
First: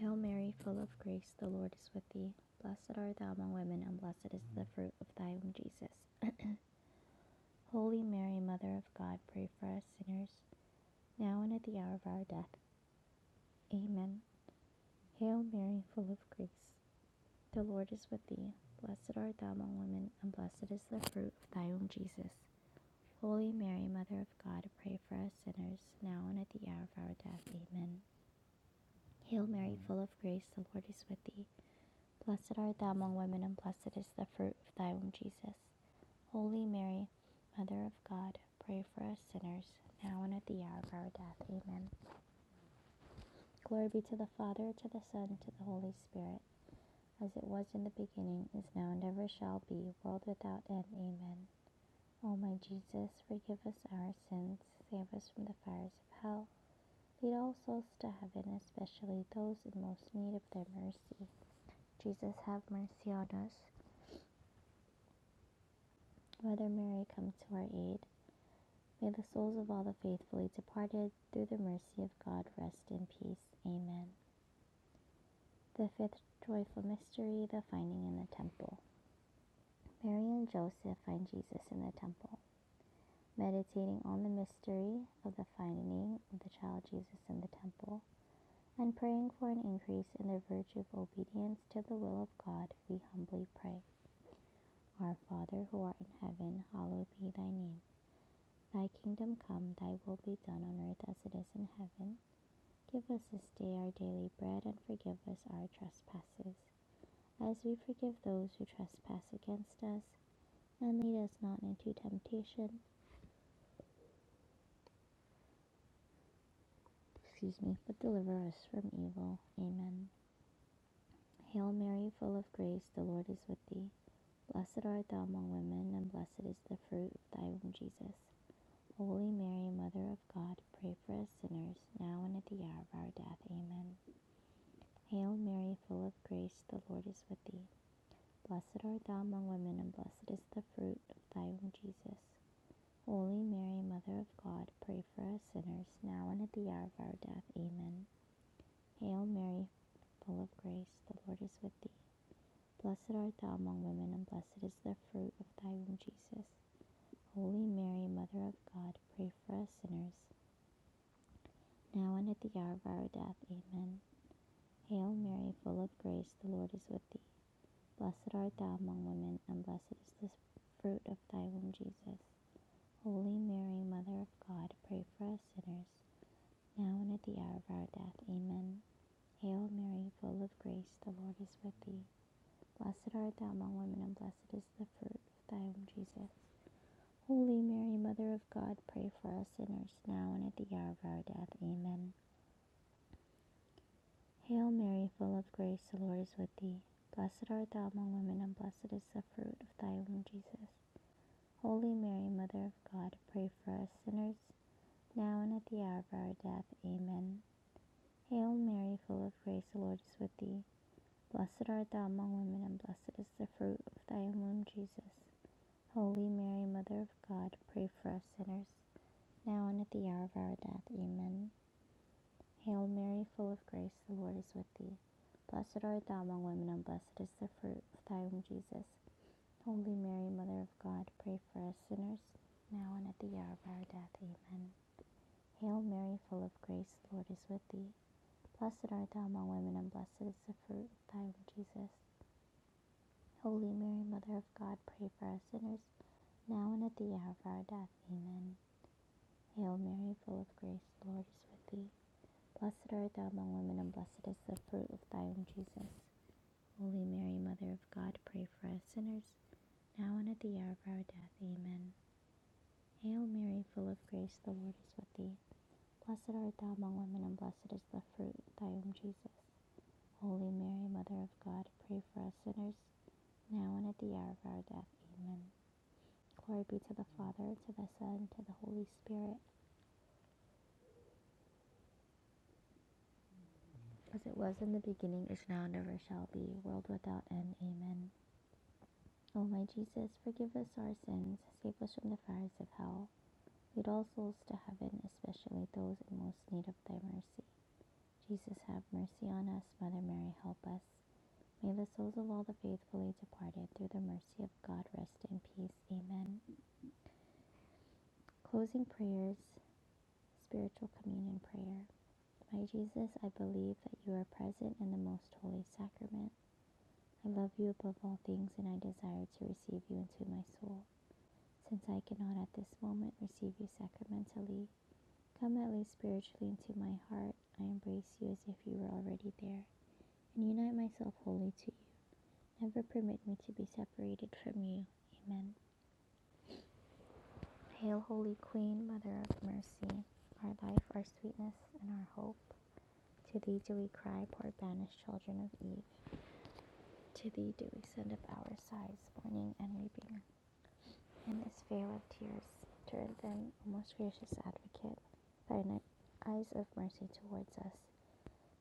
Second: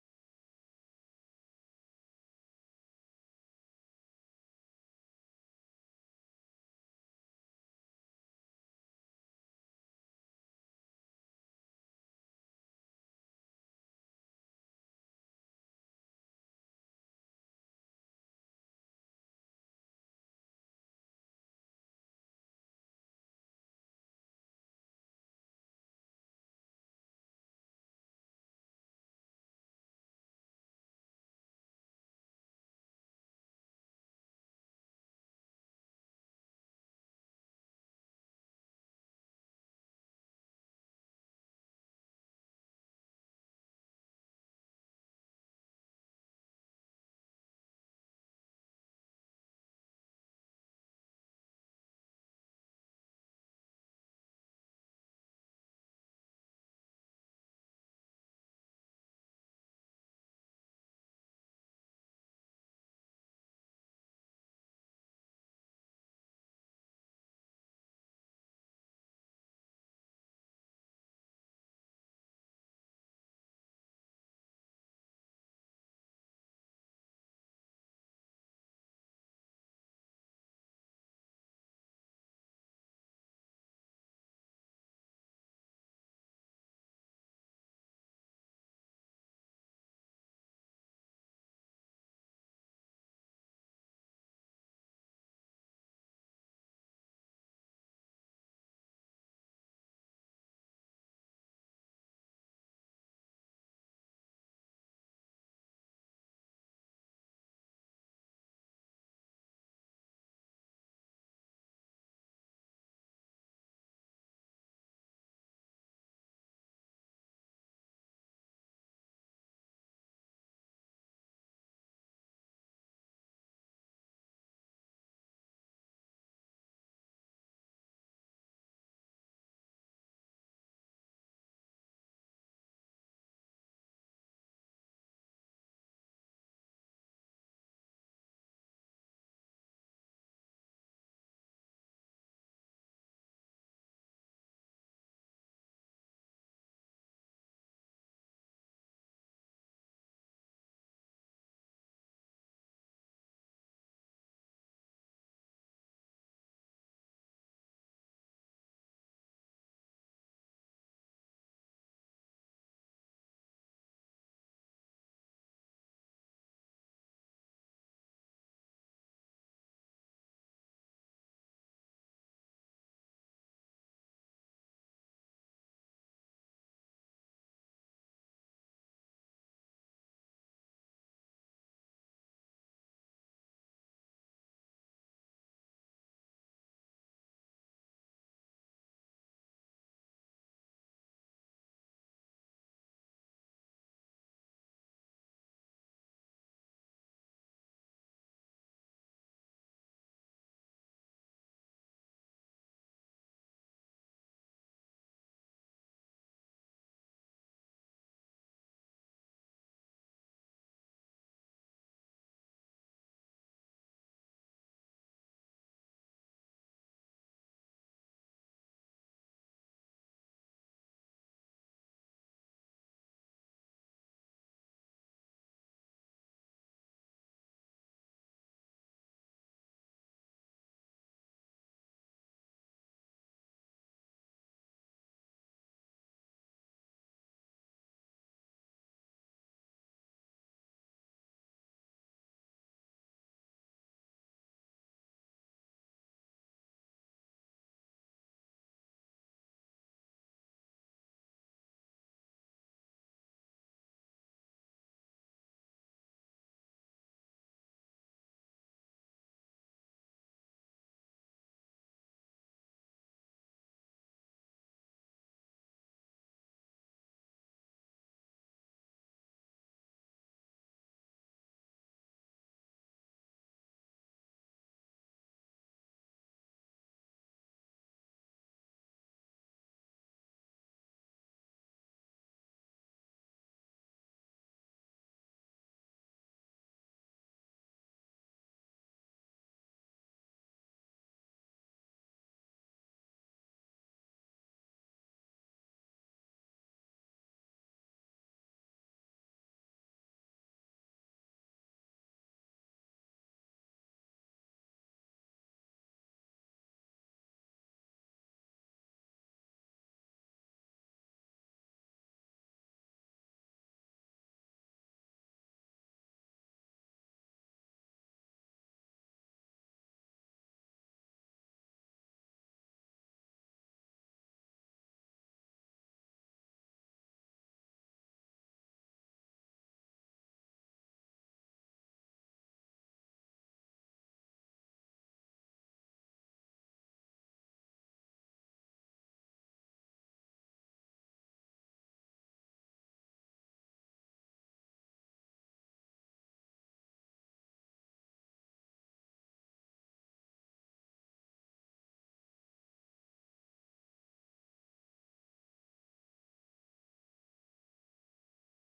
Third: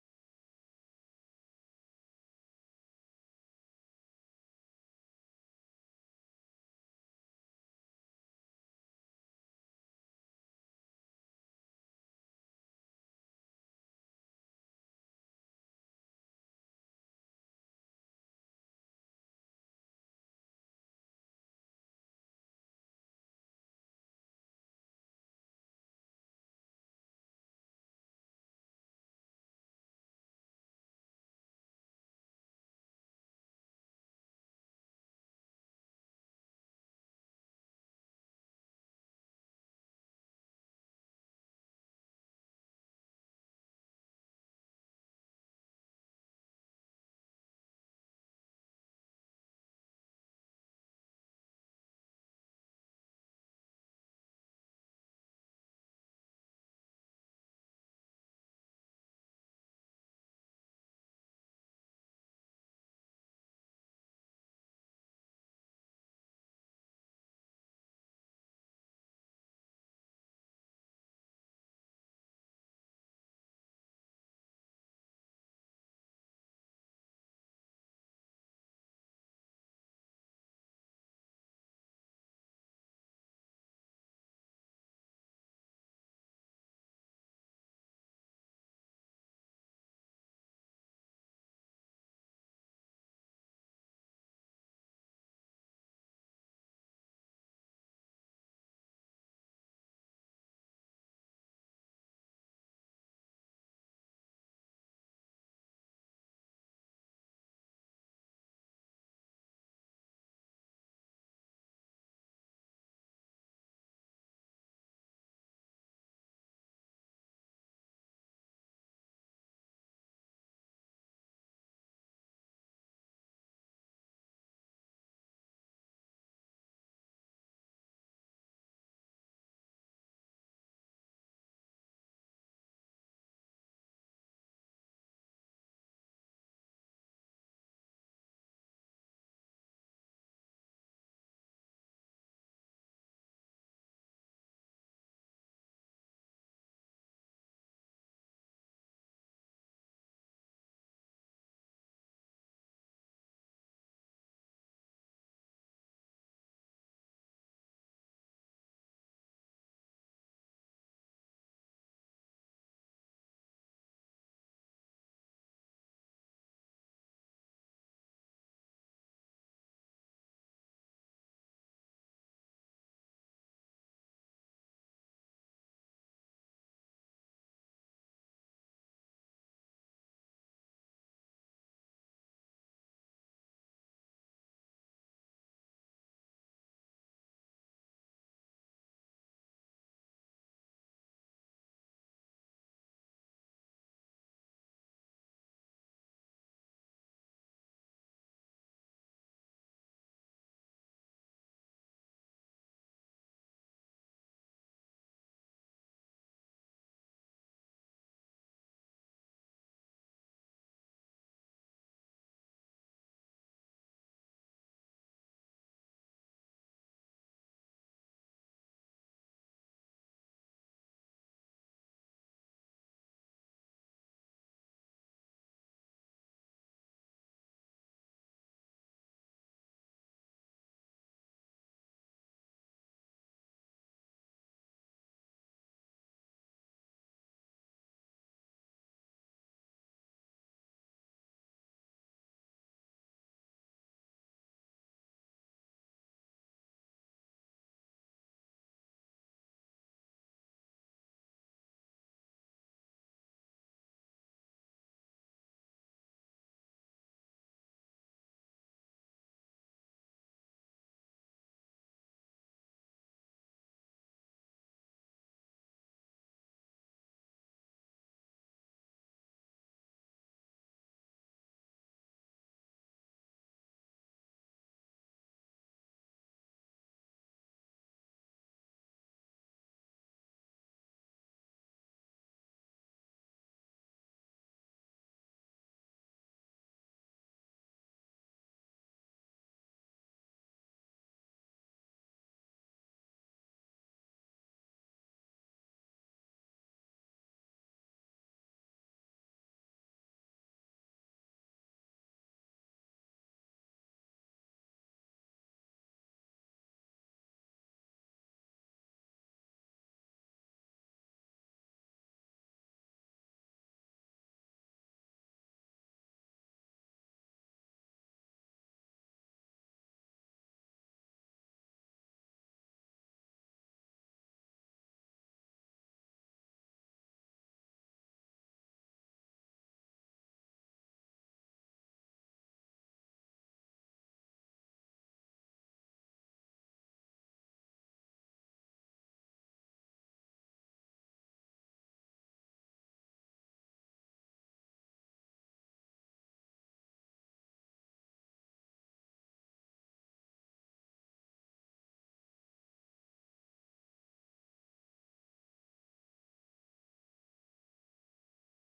Speaker 1: Hail Mary, full of grace, the Lord is with thee. Blessed art thou among women, and blessed is the fruit of thy womb, Jesus. Holy Mary, Mother of God, pray for us sinners, now and at the hour of our death. Amen. Hail Mary, full of grace. The Lord is with thee. Blessed art thou among women, and blessed is the fruit of thy womb, Jesus. Holy Mary, Mother of God, pray for us sinners, now and at the hour of our death. Amen. Hail Mary, full of grace, the Lord is with thee. Blessed art thou among women, and blessed is the fruit of thy womb, Jesus. Holy Mary, Mother of God, pray for us sinners, now and at the hour of our death. Amen. Glory be to the Father, to the Son, to the Holy Spirit, as it was in the beginning, is now, and ever shall be, world without end. Amen. O my Jesus, forgive us our sins, save us from the fires of hell, lead all souls to heaven, especially those in most need of thy mercy. Jesus, have mercy on us. Mother Mary, come to our aid. May the souls of all the faithfully departed, through the mercy of God, rest in peace. Amen. The fifth joyful mystery, the finding in the temple. Mary and Joseph find Jesus in the temple. Meditating on the mystery of the finding of the child Jesus in the temple and praying for an increase in the virtue of obedience to the will of God, we humbly pray. Our Father who art in heaven, hallowed be thy name. Thy kingdom come, thy will be done on earth as it is in heaven. Give us this day our daily bread and forgive us our trespasses, as we forgive those who trespass against us. And lead us not into temptation, excuse me, but deliver us from evil. Amen. Hail Mary, full of grace, the Lord is with thee. Blessed art thou among women, and blessed is the fruit of thy womb, Jesus. Holy Mary, Mother of God, pray for us sinners, now and at the hour of our death. Amen. Hail Mary, full of grace, the Lord is with thee. Blessed art thou among women, and blessed is the fruit of thy womb, Jesus. Holy Mary, Mother of God, pray for us sinners, now and at the hour of our death. Amen. Hail Mary, full of grace, the Lord is with thee. Blessed art thou among women, and blessed is the fruit of thy womb, Jesus. Holy Mary, Mother of God, pray for us sinners, now and at the hour of our death. Amen. Hail Mary, full of grace, the Lord is with thee. Blessed art thou among women, and blessed is the fruit of thy womb, Jesus. Holy Mary, Mother of God, pray for us sinners, now and at the hour of our death. Amen. Hail Mary, full of grace, the Lord is with thee. Blessed art thou among women, and blessed is the fruit of thy womb, Jesus. Holy Mary, Mother of God, pray for us sinners, now and at the hour of our death. Amen. Hail Mary, full of grace, the Lord is with thee. Blessed art thou among women, and blessed is the fruit of thy womb, Jesus. Holy Mary, Mother of God, pray for us sinners, now and at the hour of our death. Amen. Hail Mary, full of grace, the Lord is with thee. Blessed art thou among women, and blessed is the fruit of thy womb, Jesus. Holy Mary, Mother of God, pray for us sinners, now and at the hour of our death. Amen. Hail Mary, full of grace, the Lord is with thee. Blessed art thou among women, and blessed is the fruit of thy womb, Jesus. Holy Mary, Mother of God, pray for us sinners, now and at the hour of our death. Amen. Hail Mary, full of grace, the Lord is with thee. Blessed art thou among women, and blessed is the fruit of thy womb, Jesus. Holy Mary, Mother of God, pray for us sinners, now and at the hour of our death. Amen. Hail Mary, full of grace, the Lord is with thee. Blessed art thou among women, and blessed is the fruit of thy womb, Jesus. Holy Mary, Mother of God, pray for us sinners, now and at the hour of our death. Amen. Hail Mary, full of grace, the Lord is with thee. Blessed art thou among women, and blessed is the fruit of thy womb, Jesus. Holy Mary, Mother of God, pray for us sinners, now and at the hour of our death. Amen. Glory be to the Father, to the Son, to the Holy Spirit As it was in the beginning, is now, and ever shall be, world without end. Amen. O my Jesus, forgive us our sins, save us from the fires of hell. Lead all souls to heaven, especially those in most need of thy mercy. Jesus, have mercy on us. Mother Mary, help us. May the souls of all the faithfully departed, through the mercy of God, rest in peace. Amen. Closing prayers, spiritual communion prayer. My Jesus, I believe that you are present in the most holy sacrament. I love you above all things, and I desire to receive you into my soul. Since I cannot at this moment receive you sacramentally, come at least spiritually into my heart. I embrace you as if you were already there, and unite myself wholly to you. Never permit me to be separated from you. Amen. Hail, Holy Queen, Mother of Mercy, our life, our sweetness, and our hope. To thee do we cry, poor banished children of Eve. To thee do we send up our sighs, mourning and weeping. and is fair with tears. Turn then, O most gracious advocate, thine eyes of mercy towards us,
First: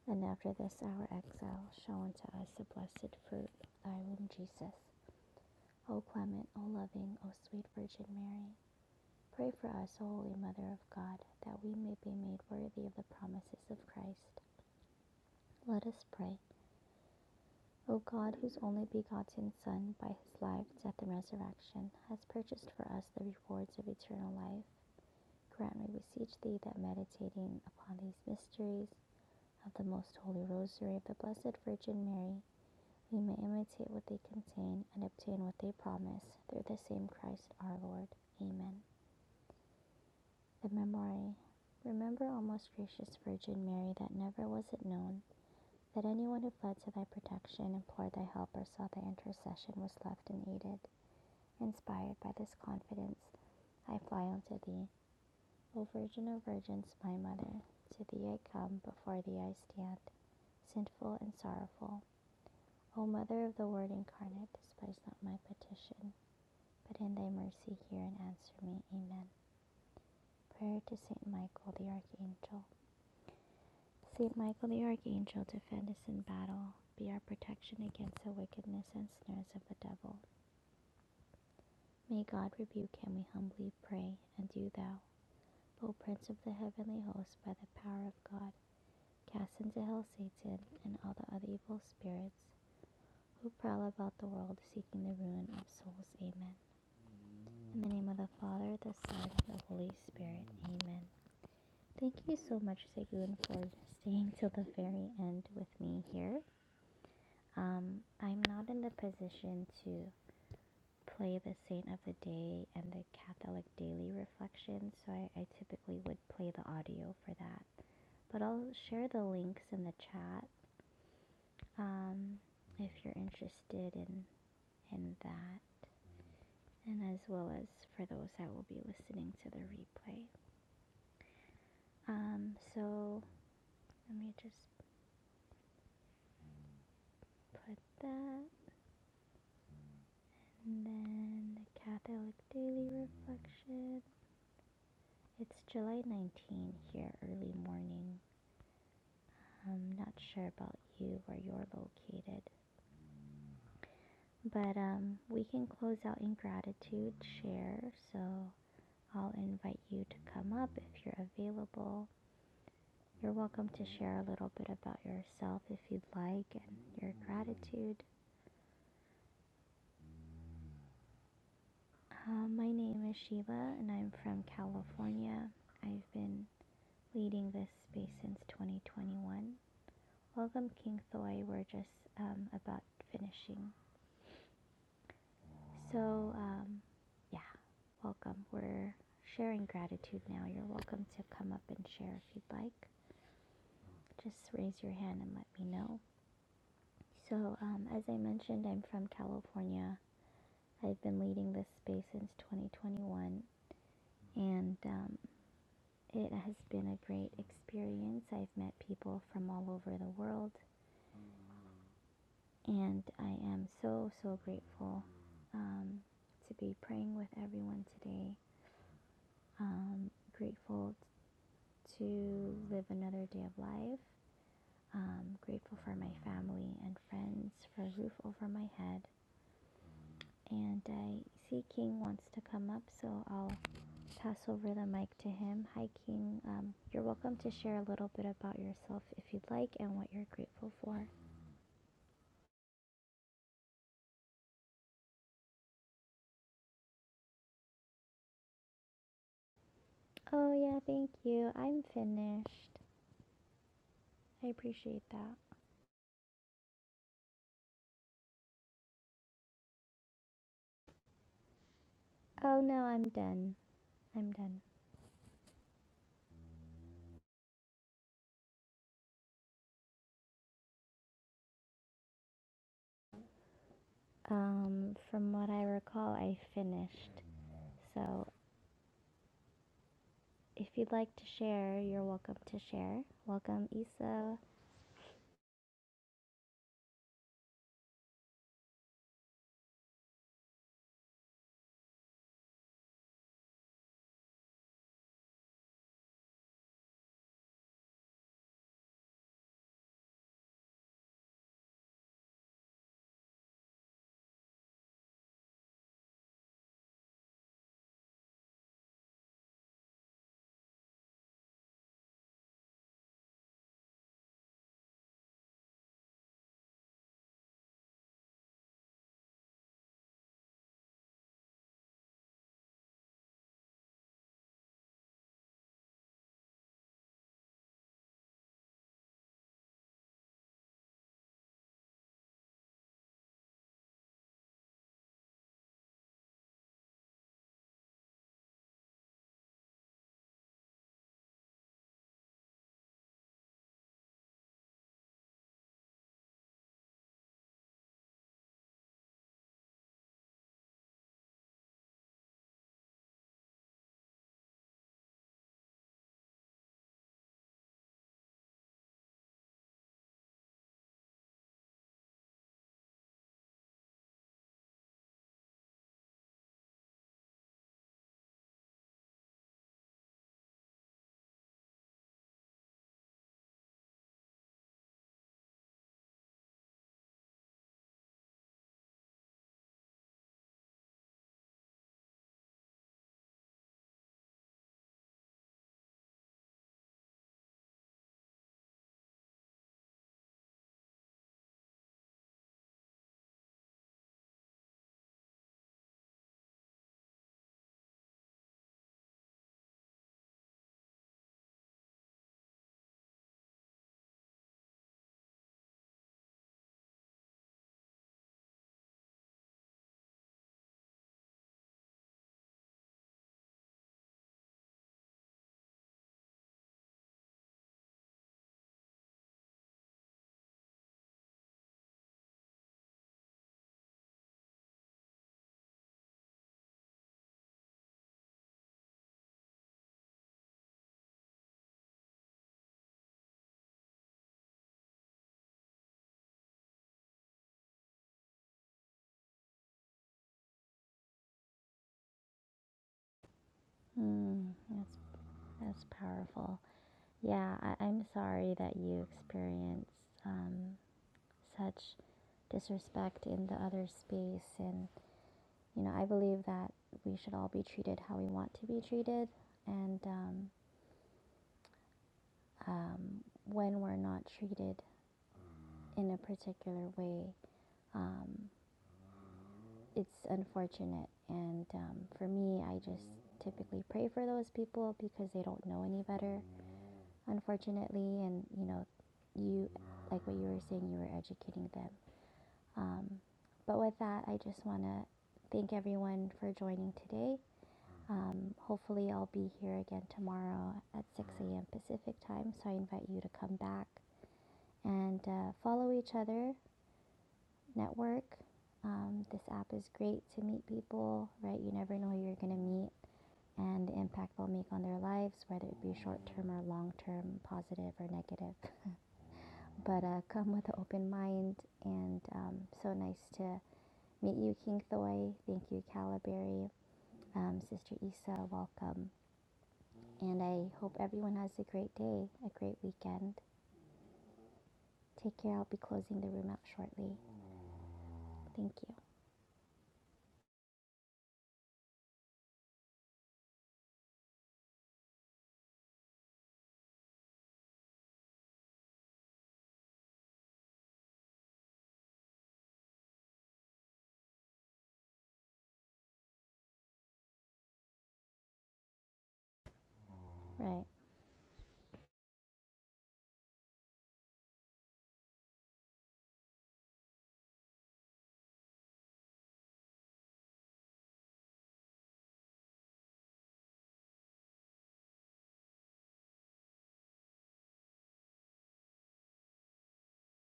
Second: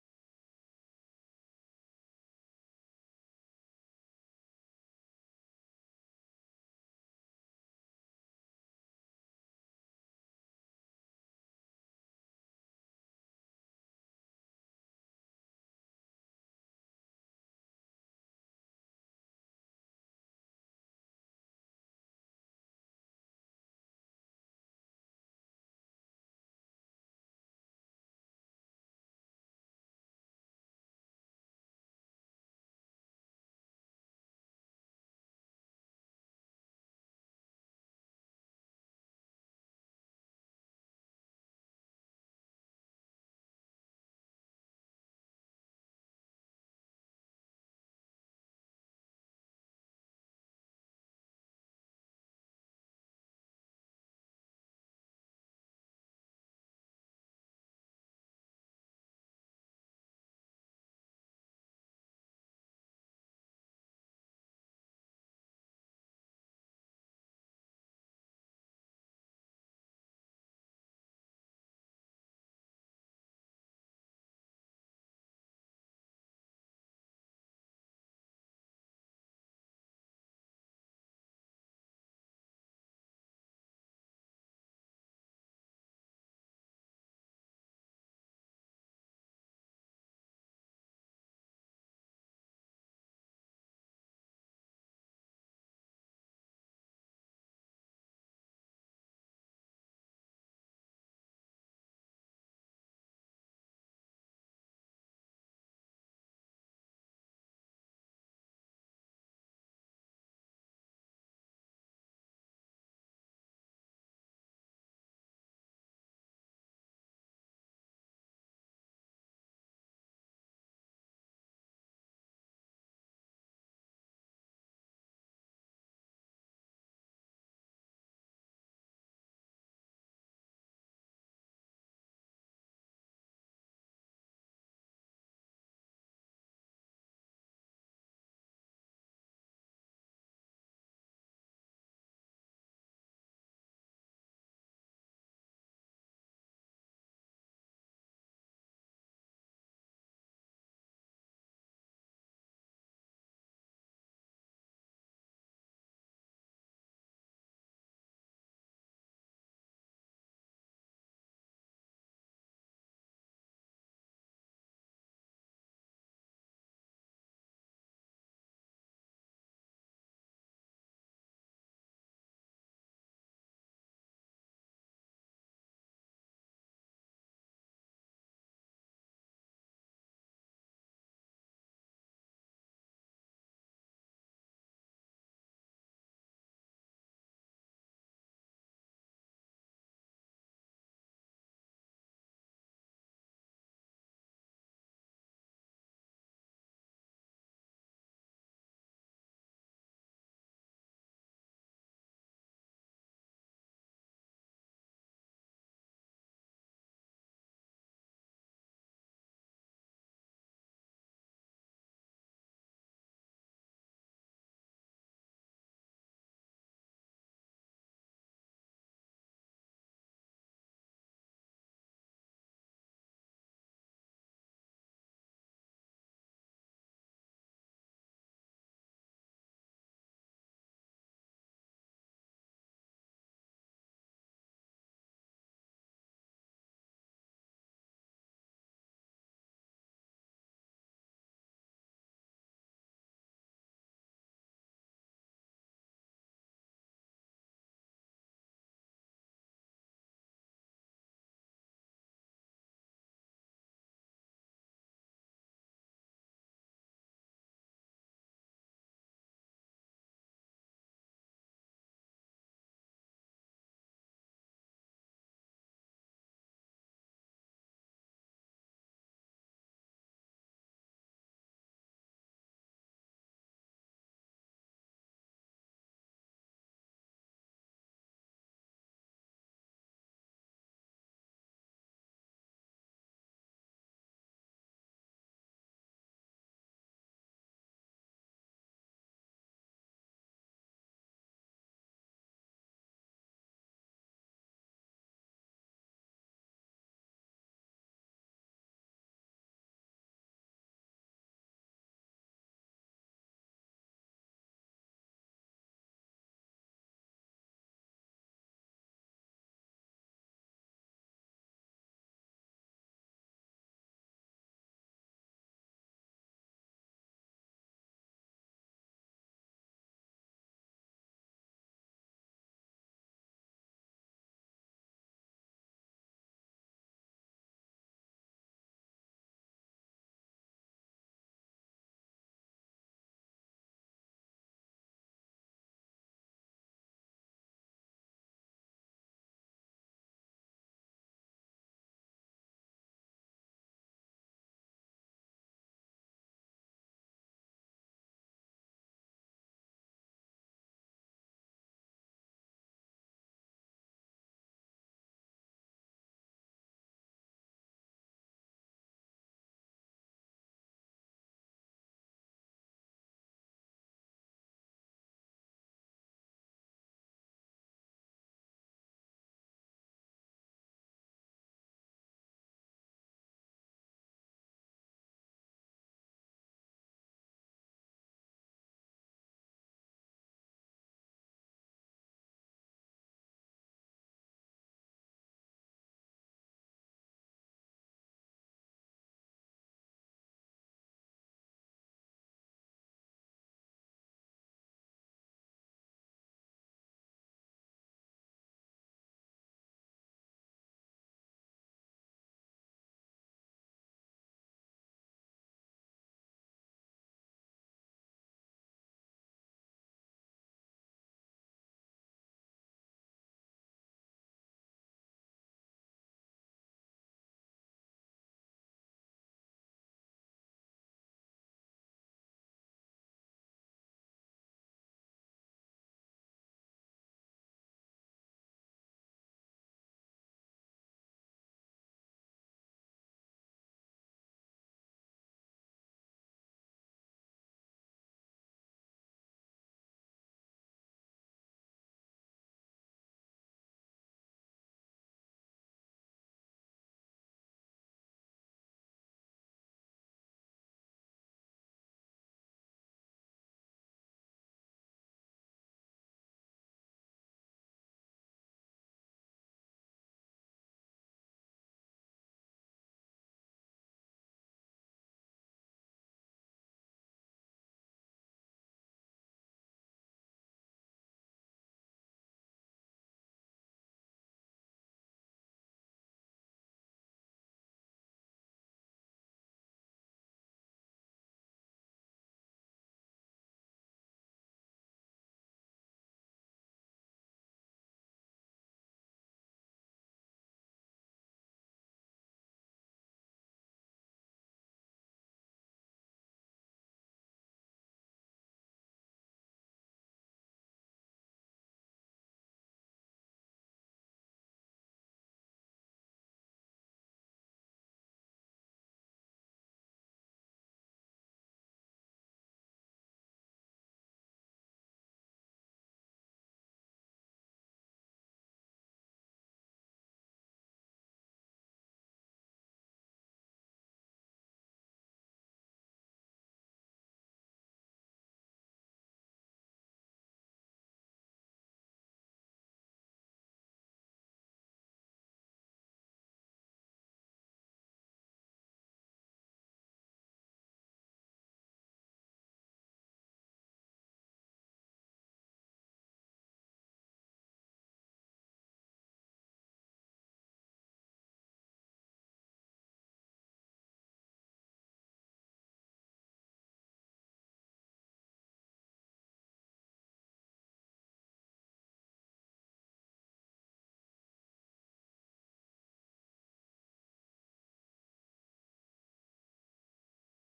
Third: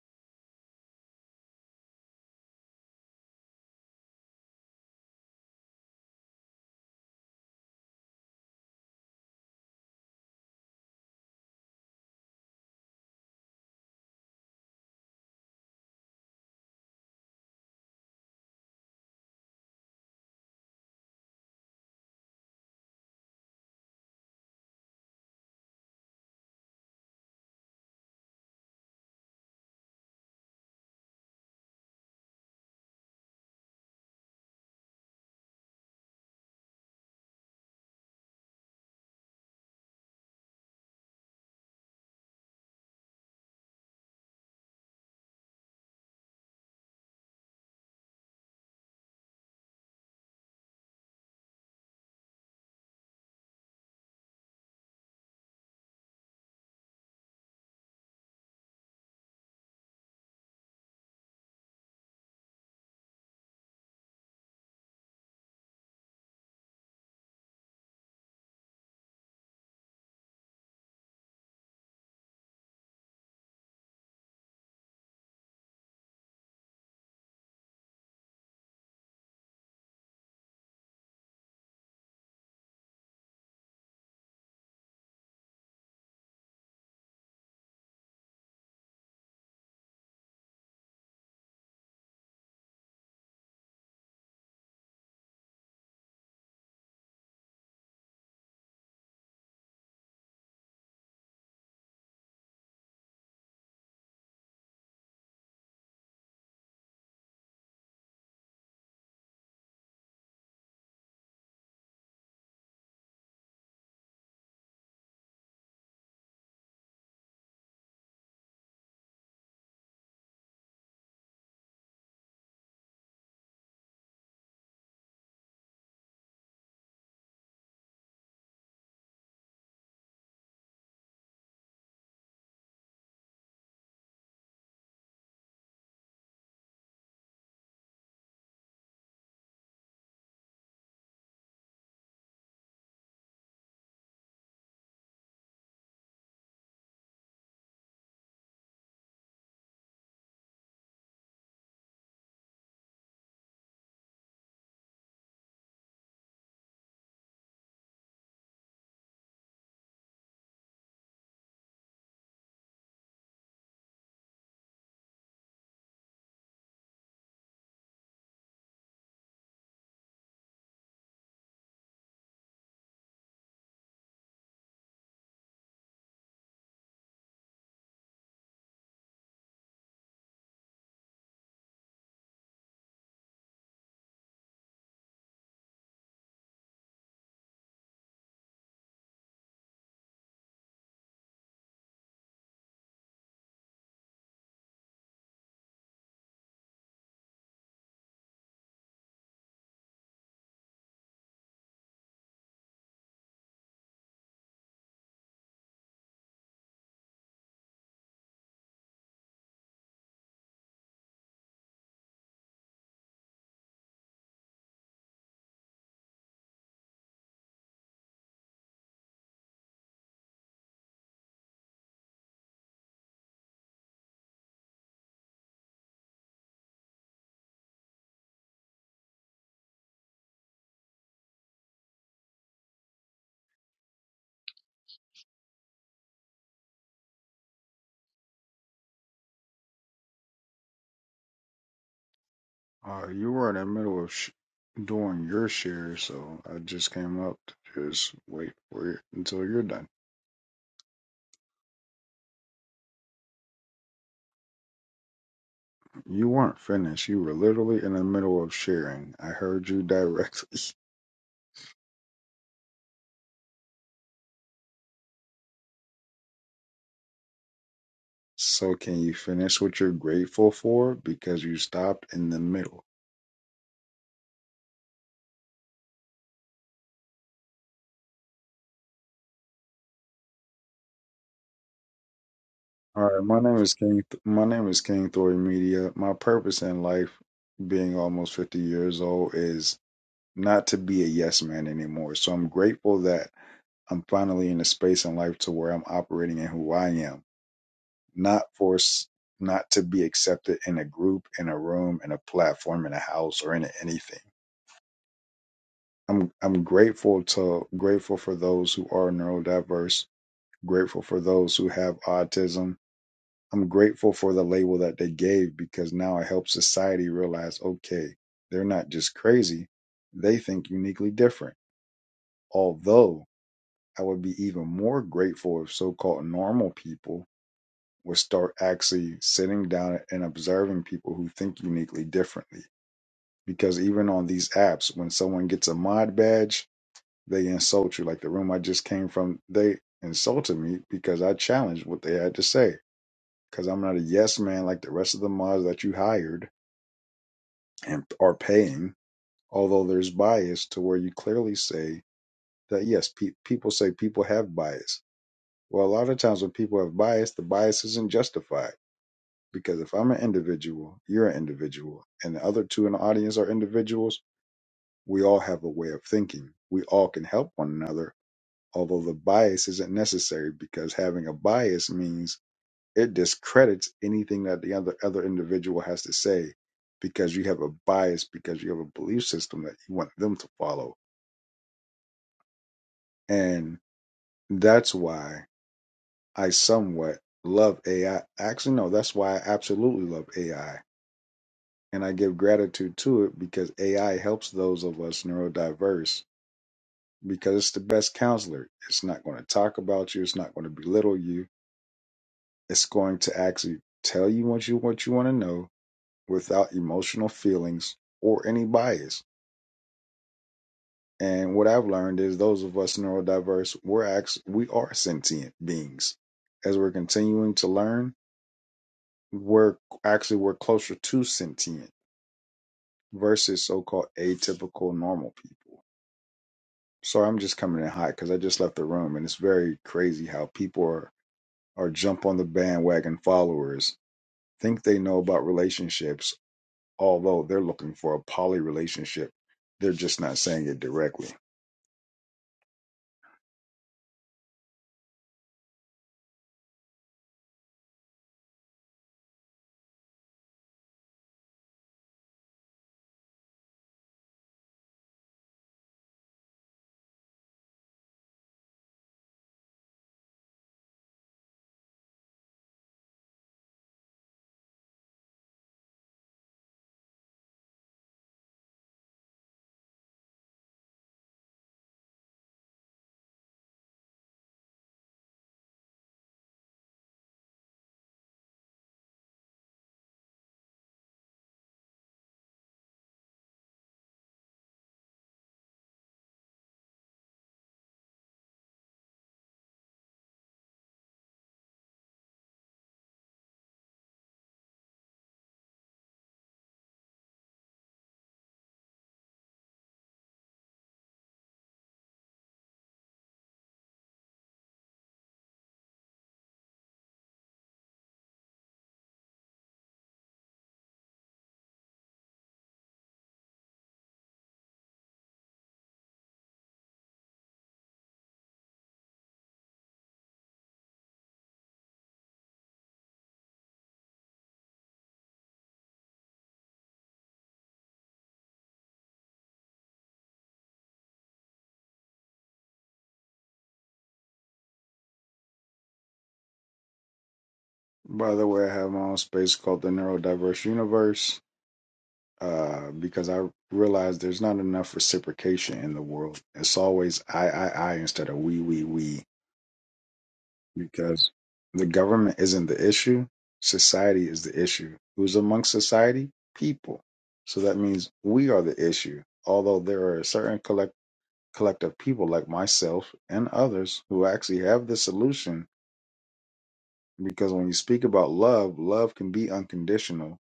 Speaker 1: and after this our exile, show unto us the blessed fruit of thy womb, Jesus. O clement, O loving, O sweet Virgin Mary, pray for us, O Holy Mother of God, that we may be made worthy of the promises of Christ. Let us pray. O God, whose only begotten Son, by his life, death, and resurrection, has purchased for us the rewards of eternal life Grant, we beseech thee that meditating upon these mysteries of the most holy rosary of the Blessed Virgin Mary, we may imitate what they contain and obtain what they promise through the same Christ our Lord. Amen. The Memorare. Remember, O most gracious Virgin Mary, that never was it known that anyone who fled to thy protection, implored thy help, or sought thy intercession was left unaided. Inspired by this confidence, I fly unto thee. O Virgin of Virgins, my Mother, to thee I come, before thee I stand, sinful and sorrowful. O Mother of the Word incarnate, despise not my petition, but in thy mercy hear and answer me. Amen. Prayer to Saint Michael the Archangel. Saint Michael the Archangel, defend us in battle. Be our protection against the wickedness and snares of the devil. May God rebuke him, we humbly pray, and do thou, O Prince of the heavenly host, by the power of God Cast into hell Satan and all the other evil spirits who prowl about the world seeking the ruin of souls. Amen. In the name of the Father, the Son, and the Holy Spirit. Amen. Thank you so much, Segun, for staying till the very end with me here. Um, I'm not in the position to play the Saint of the Day and the Catholic Daily Reflection, so I, I typically would play the audio for that. But I'll share the links in the chat um, if you're interested in, in that, and as well as for those that will be listening to the replay. Um, so let me just put that, and then the Catholic Daily Reflection. It's July 19 here, early morning. I'm not sure about you where you're located, but um, we can close out in gratitude, share. So I'll invite you to come up if you're available You're welcome to share a little bit about yourself if you'd like and your gratitude. Uh, my name is Sheila and I'm from California. I've been leading this space since 2021. Welcome, King Thoy. We're just um, about finishing. So, um, yeah, welcome. We're sharing gratitude now. You're welcome to come up and share if you'd like. Just raise your hand and let me know. So, um, as I mentioned, I'm from California. I've been leading this space since 2021, and um, it has been a great experience. I've met people from all over the world, and I am so, so grateful um, to be praying with everyone today. Um, grateful to live another day of life. Um, grateful for my family and friends, for a roof over my head. And I see King wants to come up, so I'll pass over the mic to him. Hi, King. Um, you're welcome to share a little bit about yourself if you'd like and what you're grateful for.
Speaker 2: Uh, you were in the middle of sh- doing your share, so I just came up to just wait for it until you're done.
Speaker 1: Oh, yeah, thank you. I'm finished. I appreciate that.
Speaker 2: You weren't finished. You were literally in the middle of sharing. I heard you directly. <laughs>
Speaker 1: Oh, no, I'm done. I'm done.
Speaker 2: So can you finish what you're grateful for? Because you stopped in the middle.
Speaker 1: Um, from what I recall, I finished. So if you'd like to share, you're welcome to
Speaker 2: All
Speaker 1: share.
Speaker 2: right, my name
Speaker 1: Welcome,
Speaker 2: is King. Th-
Speaker 1: Issa.
Speaker 2: my name is King Thor Media. My purpose in life, being almost fifty years old, is not to be a yes man anymore. So I'm grateful that I'm finally in a space in life to where I'm operating in who I am, not force, not to be accepted in a group, in a room, in a platform, in a house, or in a- anything. I'm I'm grateful to grateful for those who are neurodiverse, grateful for those who have autism. I'm grateful for the label that they gave because now it helps society realize, okay, they're not just crazy, they think uniquely different. Although I would be even more grateful if so-called normal people would start actually sitting down and observing people who think uniquely differently. Because even on these apps, when someone gets a mod badge, they insult you. Like the room I just came from, they insulted me because I challenged what they had to say. Because I'm not a yes man like the rest of the mods that you hired and are paying. Although there's bias to where you clearly say that yes, pe- people say people have bias. Well, a lot of times when people have bias, the bias isn't justified Because if I'm an individual, you're an individual, and the other two in the audience are individuals, we all have a way of thinking. We all can help one another, although the bias isn't necessary because having a bias means it discredits anything that the other, other individual has to say because you have a bias, because you have a belief system that you want them to follow. And that's why I somewhat love AI. Actually, no, that's why I absolutely love AI and I give gratitude to it because AI helps those of us neurodiverse because it's the best counselor. It's not going to talk about you. It's not going to belittle you. It's going to actually tell you what you what you want to know without emotional feelings or any bias. And what I've learned is those of us neurodiverse, we're actually we are sentient beings. As we're continuing to learn, we're actually we're closer to sentient versus so-called atypical normal people So I'm just coming in hot because I just left the room, and it's very crazy how people are, are jump on the bandwagon followers, think they know about relationships, although they're looking for a poly relationship. They're just not saying it directly.
Speaker 1: Hmm. that's, that's powerful. Yeah, I, I'm sorry that you experienced um, such disrespect in the other space. And, you know, I believe that we should all be treated how we want to be treated. And um, um, when we're not treated in a particular way, um, it's unfortunate. And um, for me, I just typically pray for those people because they don't know any better, unfortunately. And, you know, you, like what you were saying, you were educating them. Um, but with that, I just want to thank everyone for joining today. Um, hopefully, I'll be here again tomorrow at 6 a.m. Pacific time. So I invite you to come back and uh, follow each other, network. Um, this app is great to meet people, right? You never know who you're going to meet and the impact they'll make on their lives, whether it be short term or long term, positive or negative. <laughs> but uh, come with an open mind, and um, so nice to meet you, King Thoy. Thank you, Calabary. Um, Sister Isa, welcome. And I hope everyone has a great day, a great weekend. Take care. I'll be closing the room out shortly. Thank you.
Speaker 2: By the way, I have my own space called the Neurodiverse Universe uh, because I realize there's not enough reciprocation in the world. It's always I, I, I instead of we, we, we.
Speaker 1: Right.
Speaker 2: because the government isn't the issue. Society is the issue. Who's amongst society? People. So that means we are the issue. Although there are a certain collect- collective people like myself and others who actually have the solution, because when you speak about love, love can be unconditional.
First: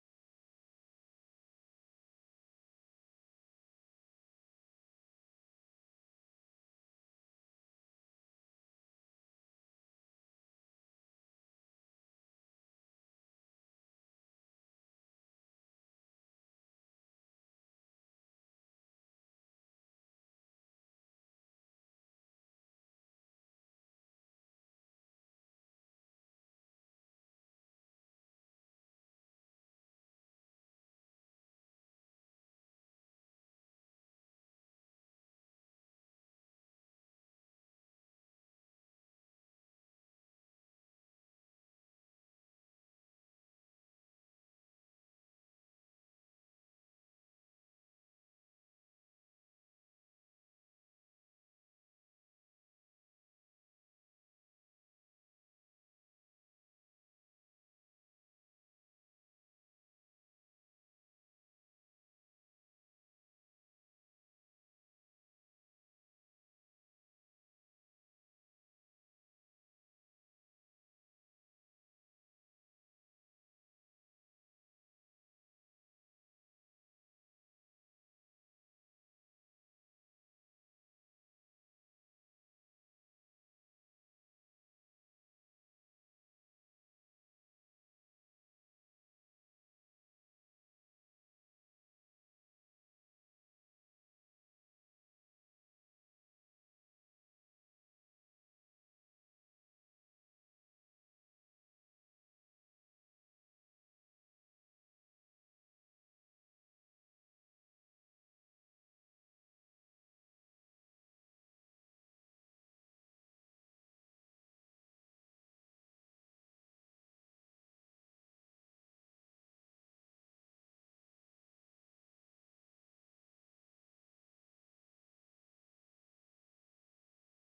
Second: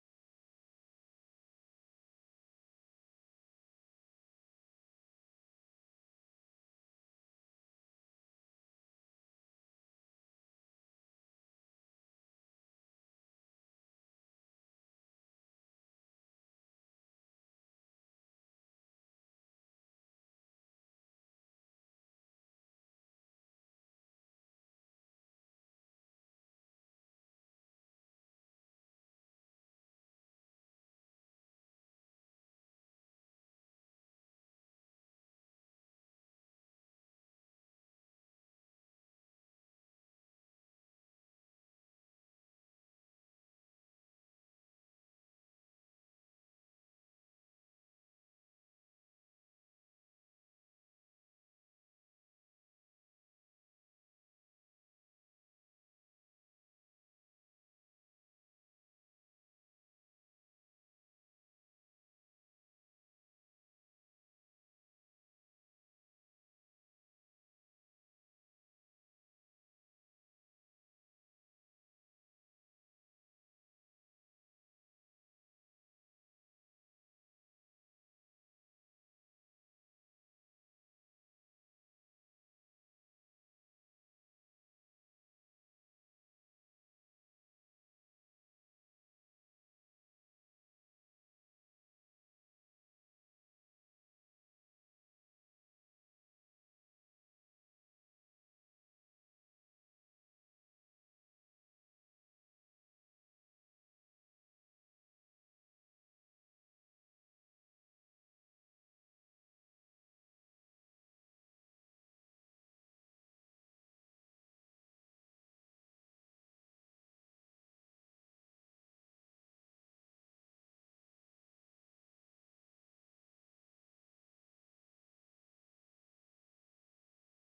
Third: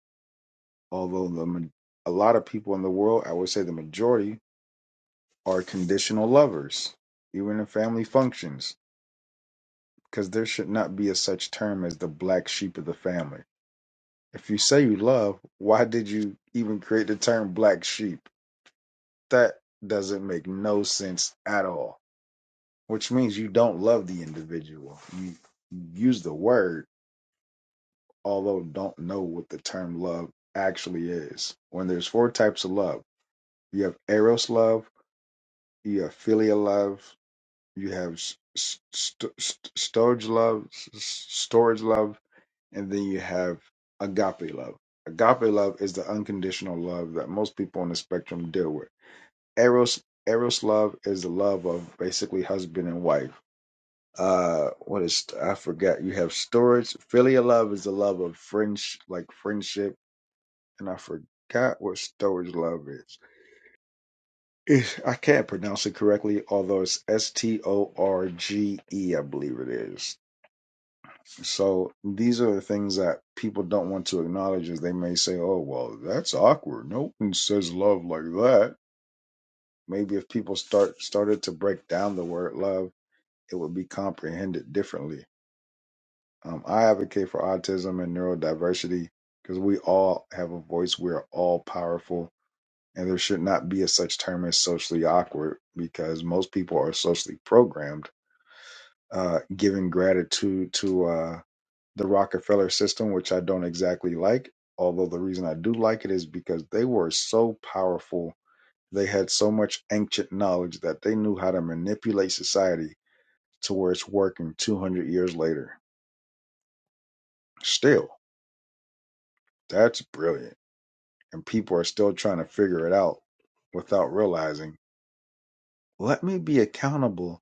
Speaker 2: Although the ma- a lot of people in the world, I would say the majority, are conditional lovers, even in family functions, because there should not be a such term as the black sheep of the family If you say you love, why did you even create the term black sheep? That doesn't make no sense at all. Which means you don't love the individual. You use the word, although don't know what the term love actually is. When there's four types of love, you have eros love, you have filial love, you have s- st- st- storage love, s- storage love, And then you have agape love. Agape love is the unconditional love that most people on the spectrum deal with. Eros Eros love is the love of basically husband and wife. Uh, what is I forgot? You have storage. Filial love is the love of French, like friendship, and I forgot what storage love is. It's- I can't pronounce it correctly, although it's S T O R G E, I believe it is So these are the things that people don't want to acknowledge as they may say, oh, well, that's awkward. No one says love like that. Maybe if people start started to break down the word love, it would be comprehended differently. Um, I advocate for autism and neurodiversity because we all have a voice. We are all powerful, and there should not be a such term as socially awkward because most people are socially programmed, uh, giving gratitude to uh, the Rockefeller system, which I don't exactly like. Although the reason I do like it is because they were so powerful. They had so much ancient knowledge that they knew how to manipulate society to where it's working 200 years later. Still, that's brilliant. And people are still trying to figure it out without realizing let me be accountable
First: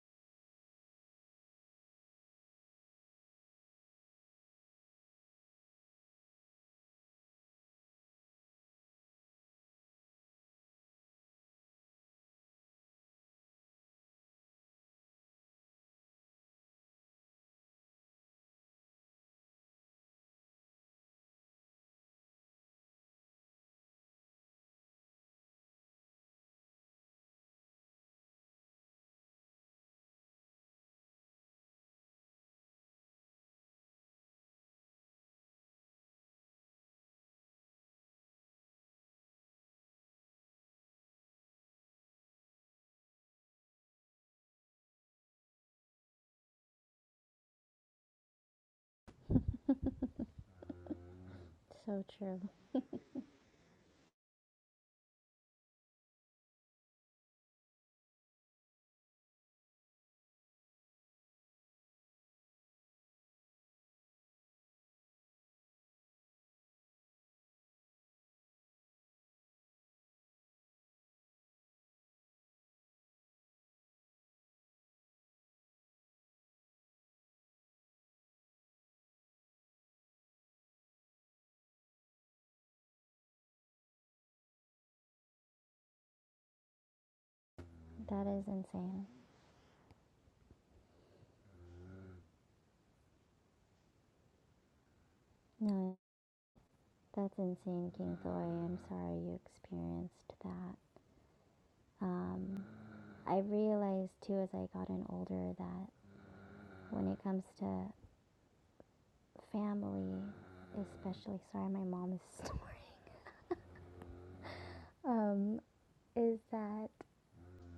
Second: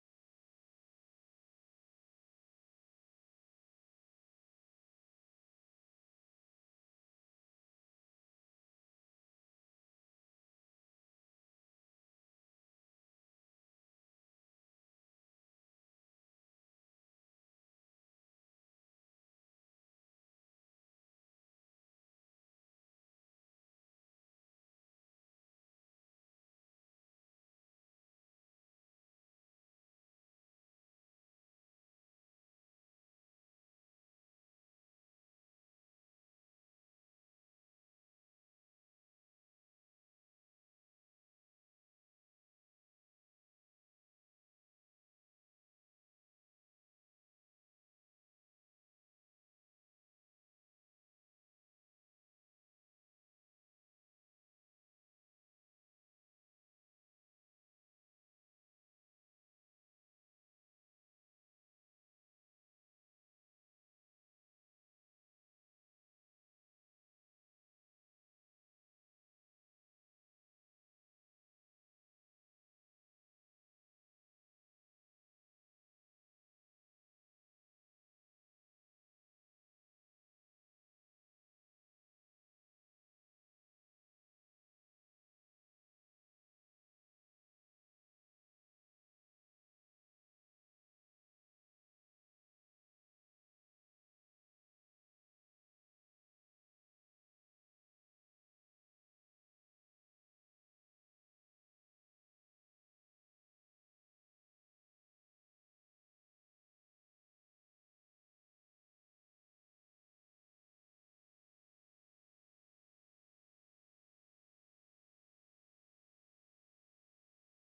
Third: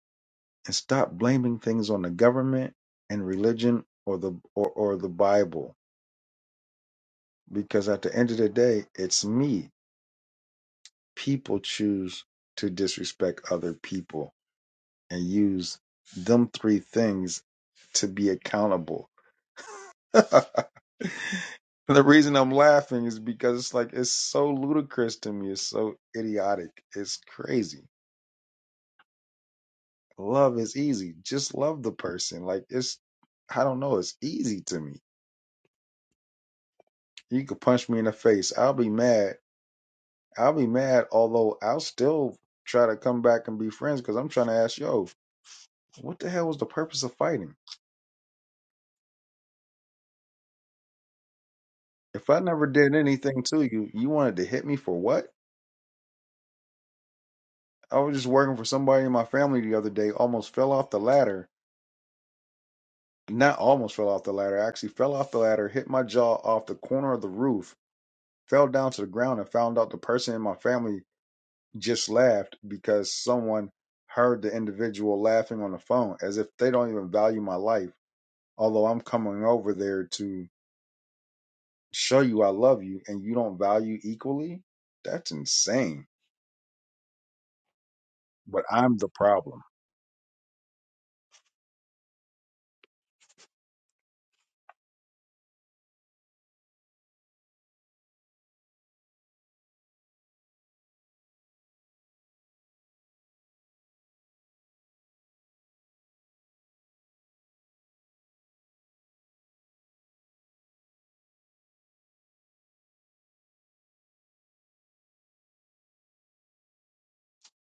Speaker 2: and stop blaming things on the government and religion or the or, or the Bible because at the end of the day it's me people choose to disrespect other people and use them three things to be accountable. <laughs> And the reason I'm laughing is because it's like it's so ludicrous to me. It's so idiotic. It's crazy. Love is easy. Just love the person. Like it's I don't know, it's easy to me. You could punch me in the face. I'll be mad. I'll be mad, although I'll still try to come back and be friends because I'm trying to ask, yo, what the hell was the purpose of fighting?
Speaker 1: So
Speaker 2: If I
Speaker 1: true.
Speaker 2: never did anything to you, you wanted to hit me for what? I was just working for somebody in my family the other day, almost fell off the ladder. Not almost fell off the ladder, I actually fell off the ladder, hit my jaw off the corner of the roof, fell down to the ground, and found out the person in my family just laughed because someone heard the individual laughing on the phone as if they don't even value my life. Although I'm coming over there to show you I love you and you don't value equally, that's insane.
Speaker 1: That is
Speaker 2: But I'm the
Speaker 1: insane.
Speaker 2: problem.
Speaker 1: No, that's insane, King Thoy. I'm sorry you experienced that. Um, I realized too as I gotten older that when it comes to family, especially, sorry, my mom is, <laughs> um, is that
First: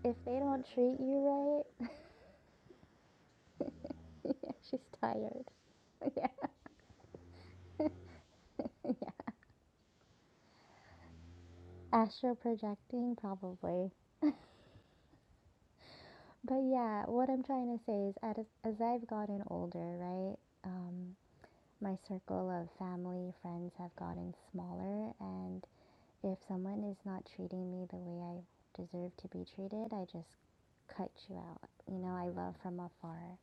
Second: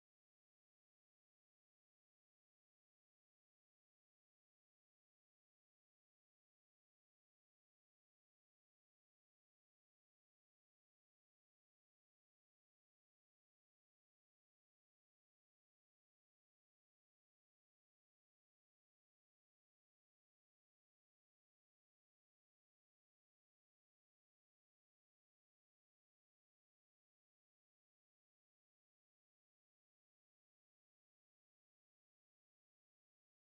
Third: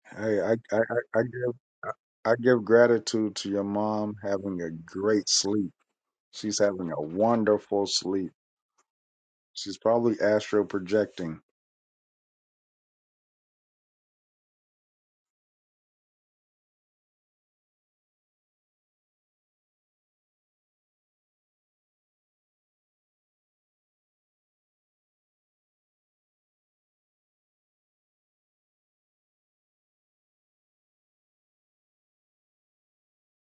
Speaker 1: if they
Speaker 2: Hey, I,
Speaker 1: don't
Speaker 2: I,
Speaker 1: treat
Speaker 2: I, I give
Speaker 1: you
Speaker 2: I, I give gratitude to your mom
Speaker 1: right,
Speaker 2: having
Speaker 1: <laughs>
Speaker 2: a
Speaker 1: she's
Speaker 2: great
Speaker 1: tired.
Speaker 2: sleep.
Speaker 1: <laughs> Yeah.
Speaker 2: She's having a wonderful sleep. She's probably astral projecting.
Speaker 1: astral projecting probably but yeah what i'm trying to say is as, as i've gotten older right um, my circle of family friends have gotten smaller and if someone is not treating me the way i deserve to be treated i just cut you out you know i love from afar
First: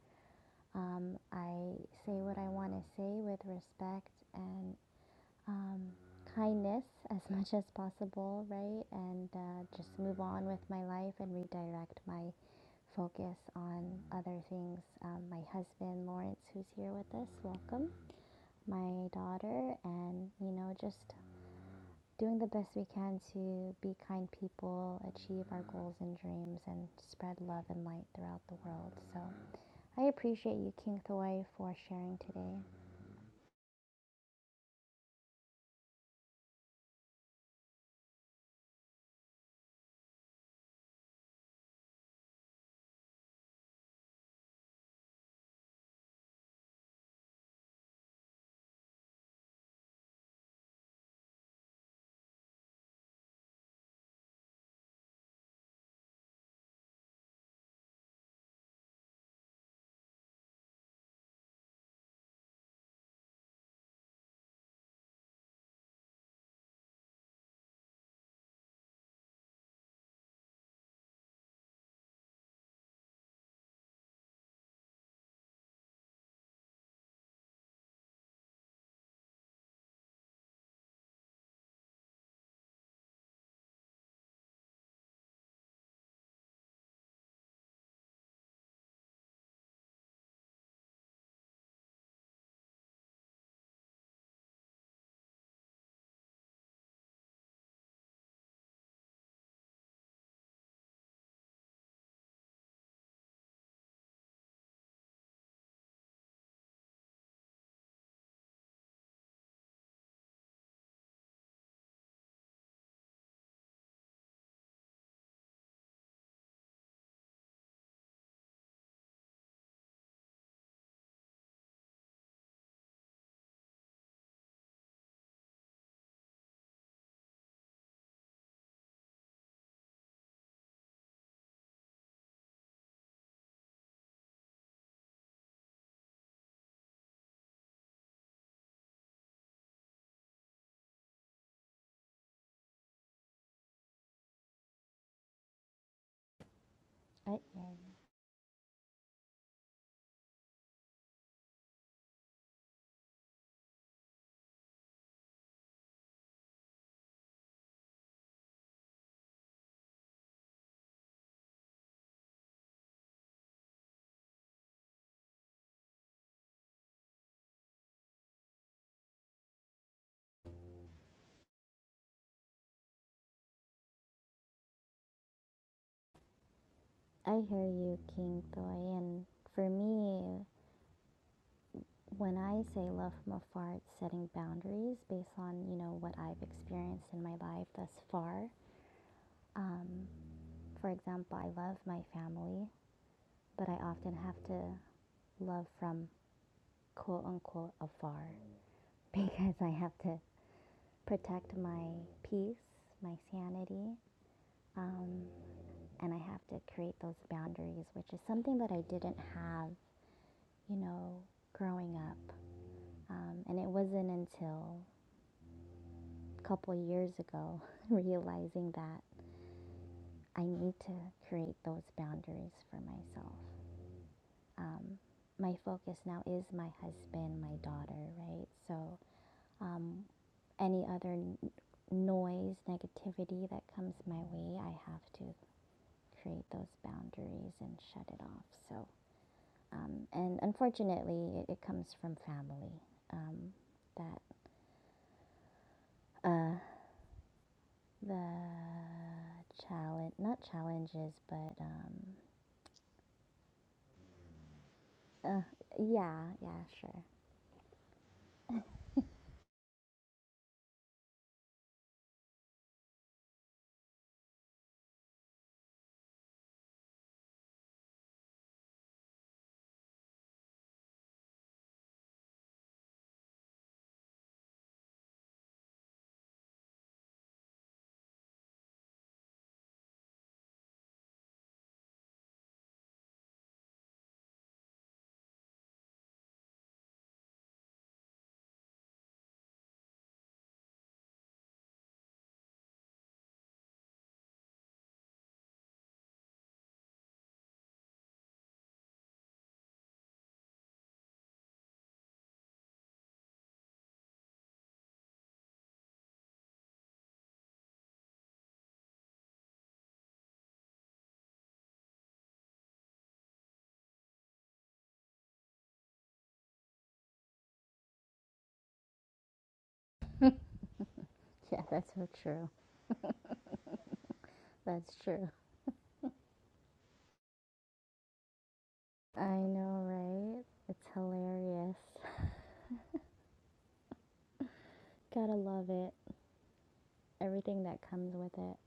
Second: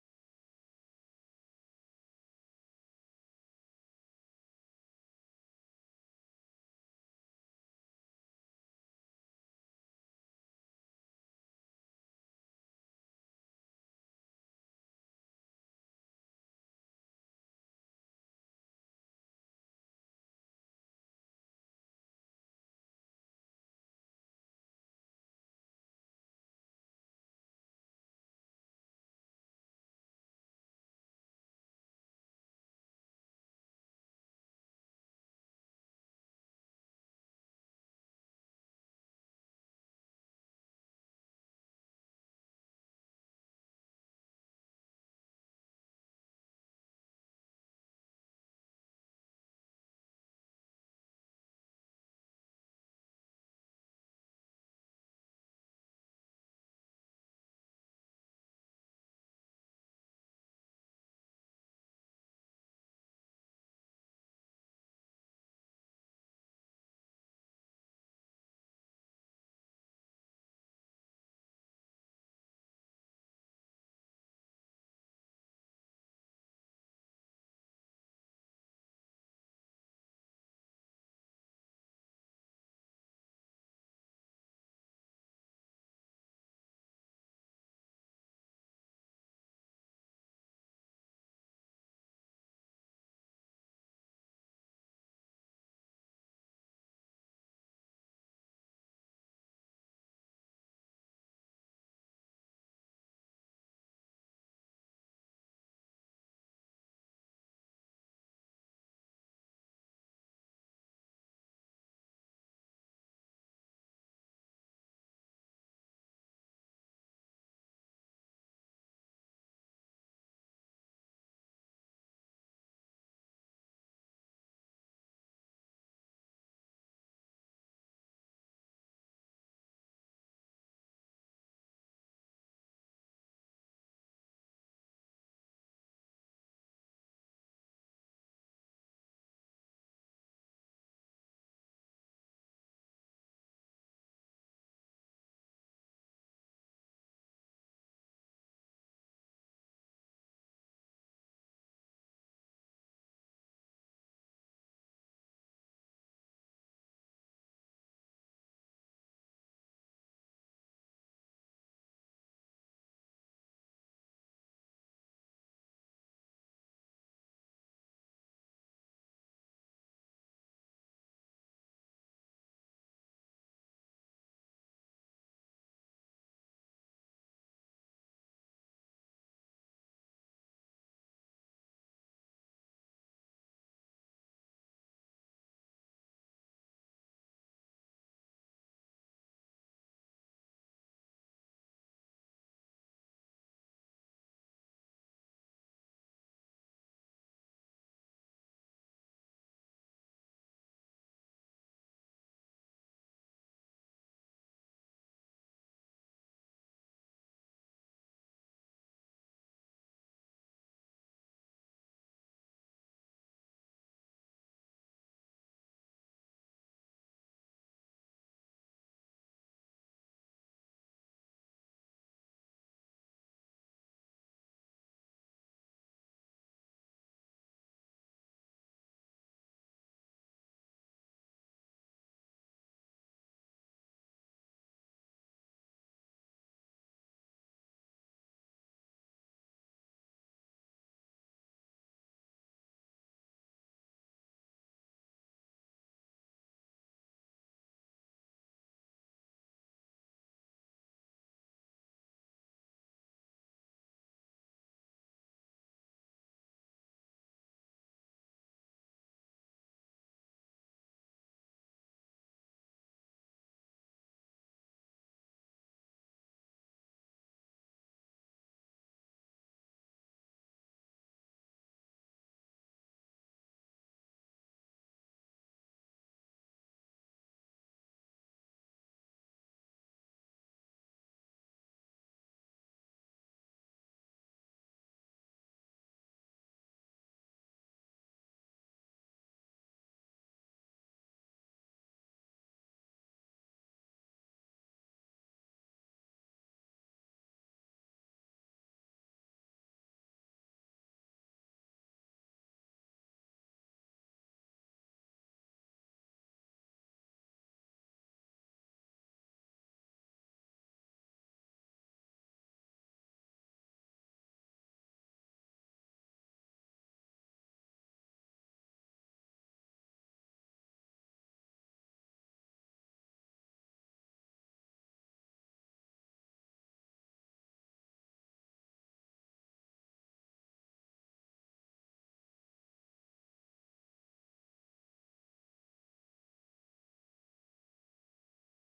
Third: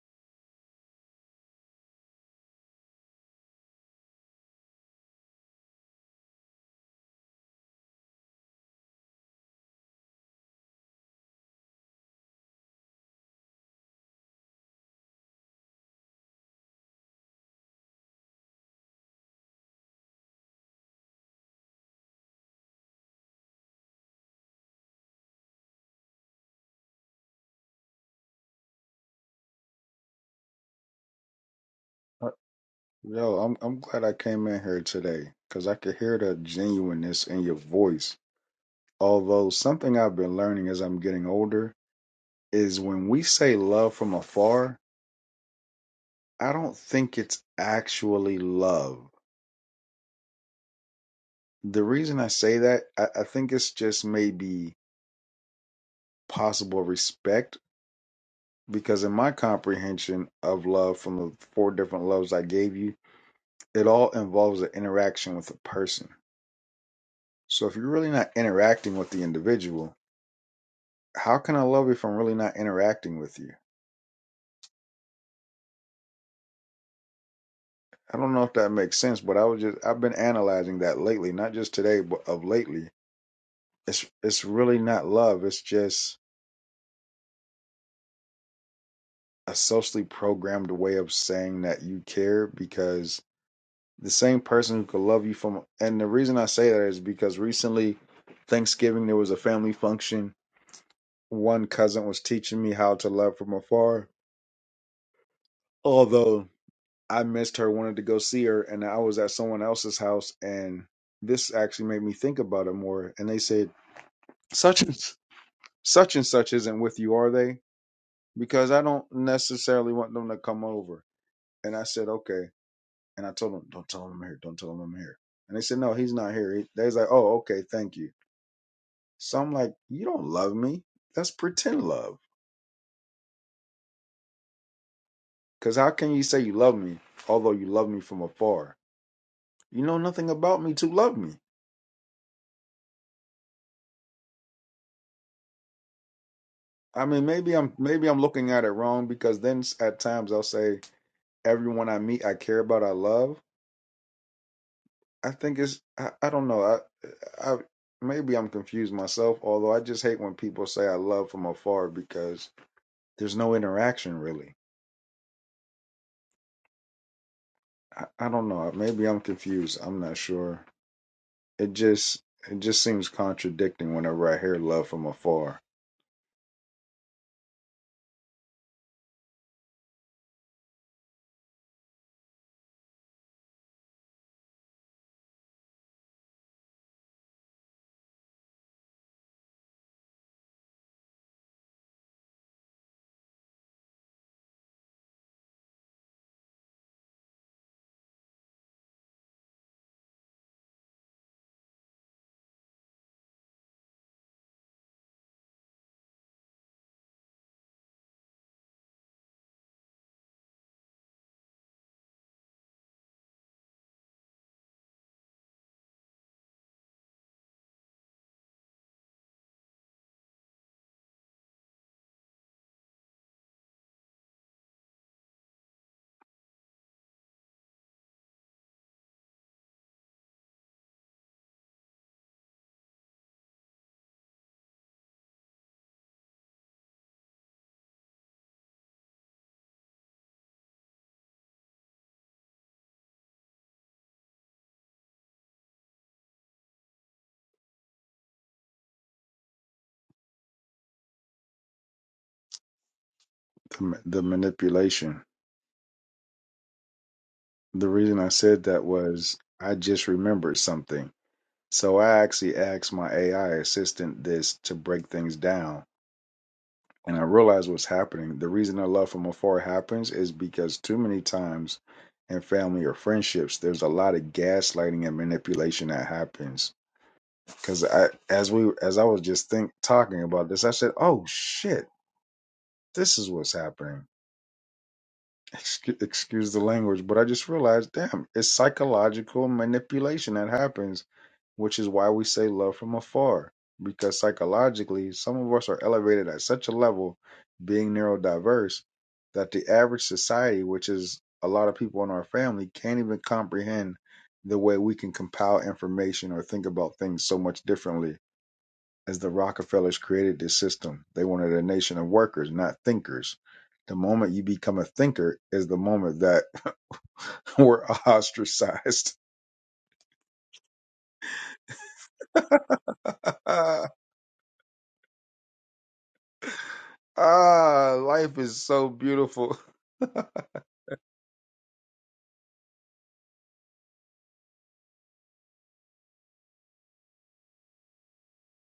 Speaker 1: um, i say what i want to say with respect and. um, kindness as much as possible, right? And uh, just move on with my life and redirect my focus on other things. Um, my husband, Lawrence, who's here with us, welcome. My daughter, and you know, just doing the best we can to be kind people, achieve our goals and dreams, and spread love and light throughout the world. So I appreciate you, King Thoy, for sharing
Speaker 2: Uh,
Speaker 1: today.
Speaker 2: Yo, I'm I'm glad I came in here today because I could hear the genuineness in your voice. Although something I've been learning as I'm getting older is when we say love from afar, I don't think it's actually love. The reason I say that, I, I think it's just maybe possible respect because in my comprehension of love from the four different loves I gave you, it all involves an interaction with a person. So if you're really not interacting with the individual, how can I love if I'm really not interacting with you? I don't know if that makes sense, but I was just I've been analyzing that lately, not just today, but of lately. It's it's really not love. It's just a socially programmed way of saying that you care because the same person who could love you from and the reason I say that is because recently Thanksgiving there was a family function. One cousin was teaching me how to love from afar. Although I missed her, wanted to go see her, and I was at someone else's house and this actually made me think about it more. And they said, Such and s- such and such isn't with you, are they? Because I don't necessarily want them to come over. And I said, Okay. And I told them, Don't tell them I'm here, don't tell them I'm here. And they said, No, he's not here. He, they was like, Oh, okay, thank you. So I'm like, you don't love me. That's pretend love. Because how can you say you love me, although you love me from afar? You know nothing about me to love me. I mean,
Speaker 1: I,
Speaker 2: maybe I'm maybe I'm looking at it wrong because then s- at times I'll say everyone I meet I care about I love. I think it's I, I don't know I I maybe I'm confused myself. Although I just hate when people say I love from afar because there's no interaction really. I, I don't know. Maybe I'm confused. I'm not sure. it just it just seems contradicting whenever I hear love from afar.
Speaker 1: I hear you, King Thoy, and for me, when I say love from afar, it's setting boundaries based on you know what I've experienced in my life thus far. Um, for example, I love my family, but I often have to love from quote unquote afar <laughs> because I have to protect my peace, my sanity, um, and I have to create those boundaries, which is something that I didn't have, you know, growing up. Um, and it wasn't until a couple years ago <laughs> realizing that I need to create those boundaries for myself. Um, my focus now is my husband, my daughter, right? So, um, any other n- noise, negativity that comes my way, I have to create those boundaries and shut it off. So, um, and unfortunately, it, it comes from family um, that uh, the challenge, not challenges, but um,
Speaker 2: The, ma- the manipulation.
Speaker 1: uh, yeah, yeah, sure. <laughs>
Speaker 2: The reason I said that was I just remembered something. So I actually asked my AI assistant this to break things down. And I realized what's happening. The reason that love from afar happens is because too many times in family or friendships, there's a lot of gaslighting and manipulation that happens. Because I, as we, as I was just think talking about this, I said, "Oh shit, this is what's happening." excuse, excuse the language, but I just realized, damn, it's psychological manipulation that happens, which is why we say love from afar. Because psychologically, some of us are elevated at such a level, being neurodiverse, that the average society, which is a lot of people in our family, can't even comprehend the way we can compile information or think about things so much differently as the Rockefellers created this system, they wanted a nation of workers, not thinkers. The moment you become a thinker is the moment that <laughs> we're ostracized.
Speaker 1: Yeah, that's so true.
Speaker 2: <laughs> ah,
Speaker 1: That's true.
Speaker 2: life is so
Speaker 1: I
Speaker 2: beautiful.
Speaker 1: know,
Speaker 2: <laughs> but
Speaker 1: right? It's hilarious. <laughs> Gotta love it. Everything that comes with it.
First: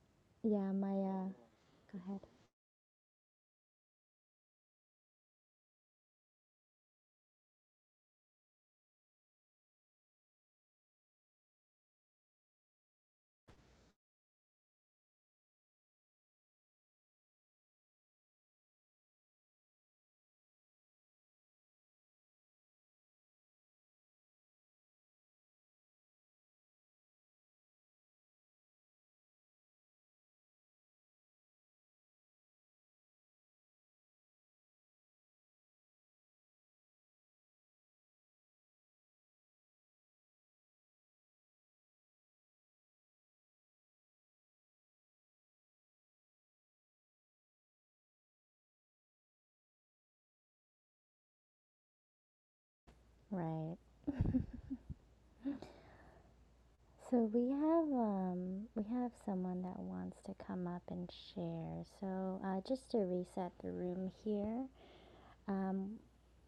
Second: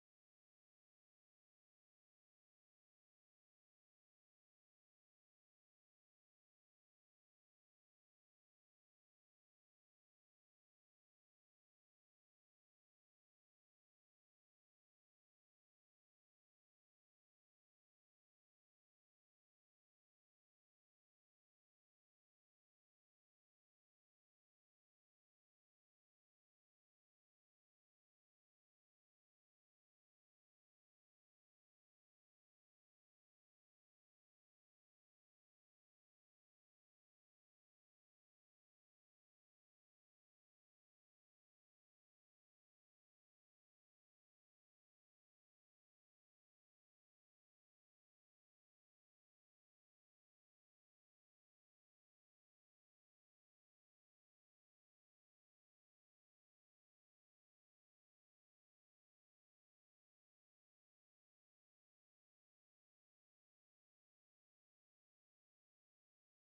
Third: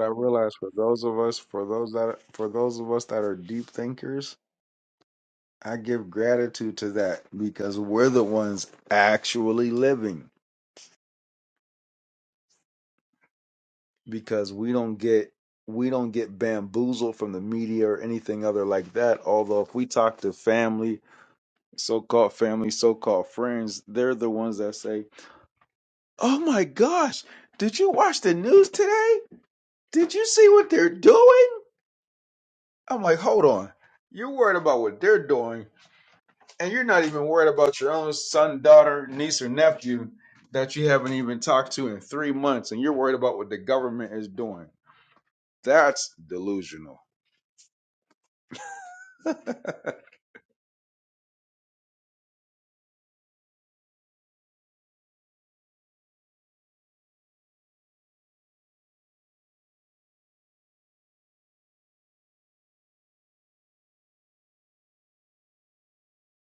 Speaker 2: I realize for
Speaker 1: Yeah, Maya.
Speaker 2: those of us, for those
Speaker 1: go
Speaker 2: that,
Speaker 1: ahead.
Speaker 2: for those of us that are deep thinkers, I give gratitude to that because we're the ones actually living. because we don't get we don't get bamboozled from the media or anything other like that. Although if we talk to family, so-called family, so-called friends, they're the ones that say, "Oh my gosh, did you watch the news today? Did you see what they're doing?" I'm like, "Hold on. You're worried about what they're doing, and you're not even worried about your own son, daughter, niece or nephew that you haven't even talked to in 3 months, and you're worried about what the government is doing." That's delusional. <laughs>
Speaker 1: Right. So we have um we have someone that wants to come up and share. So uh just to reset the room here, um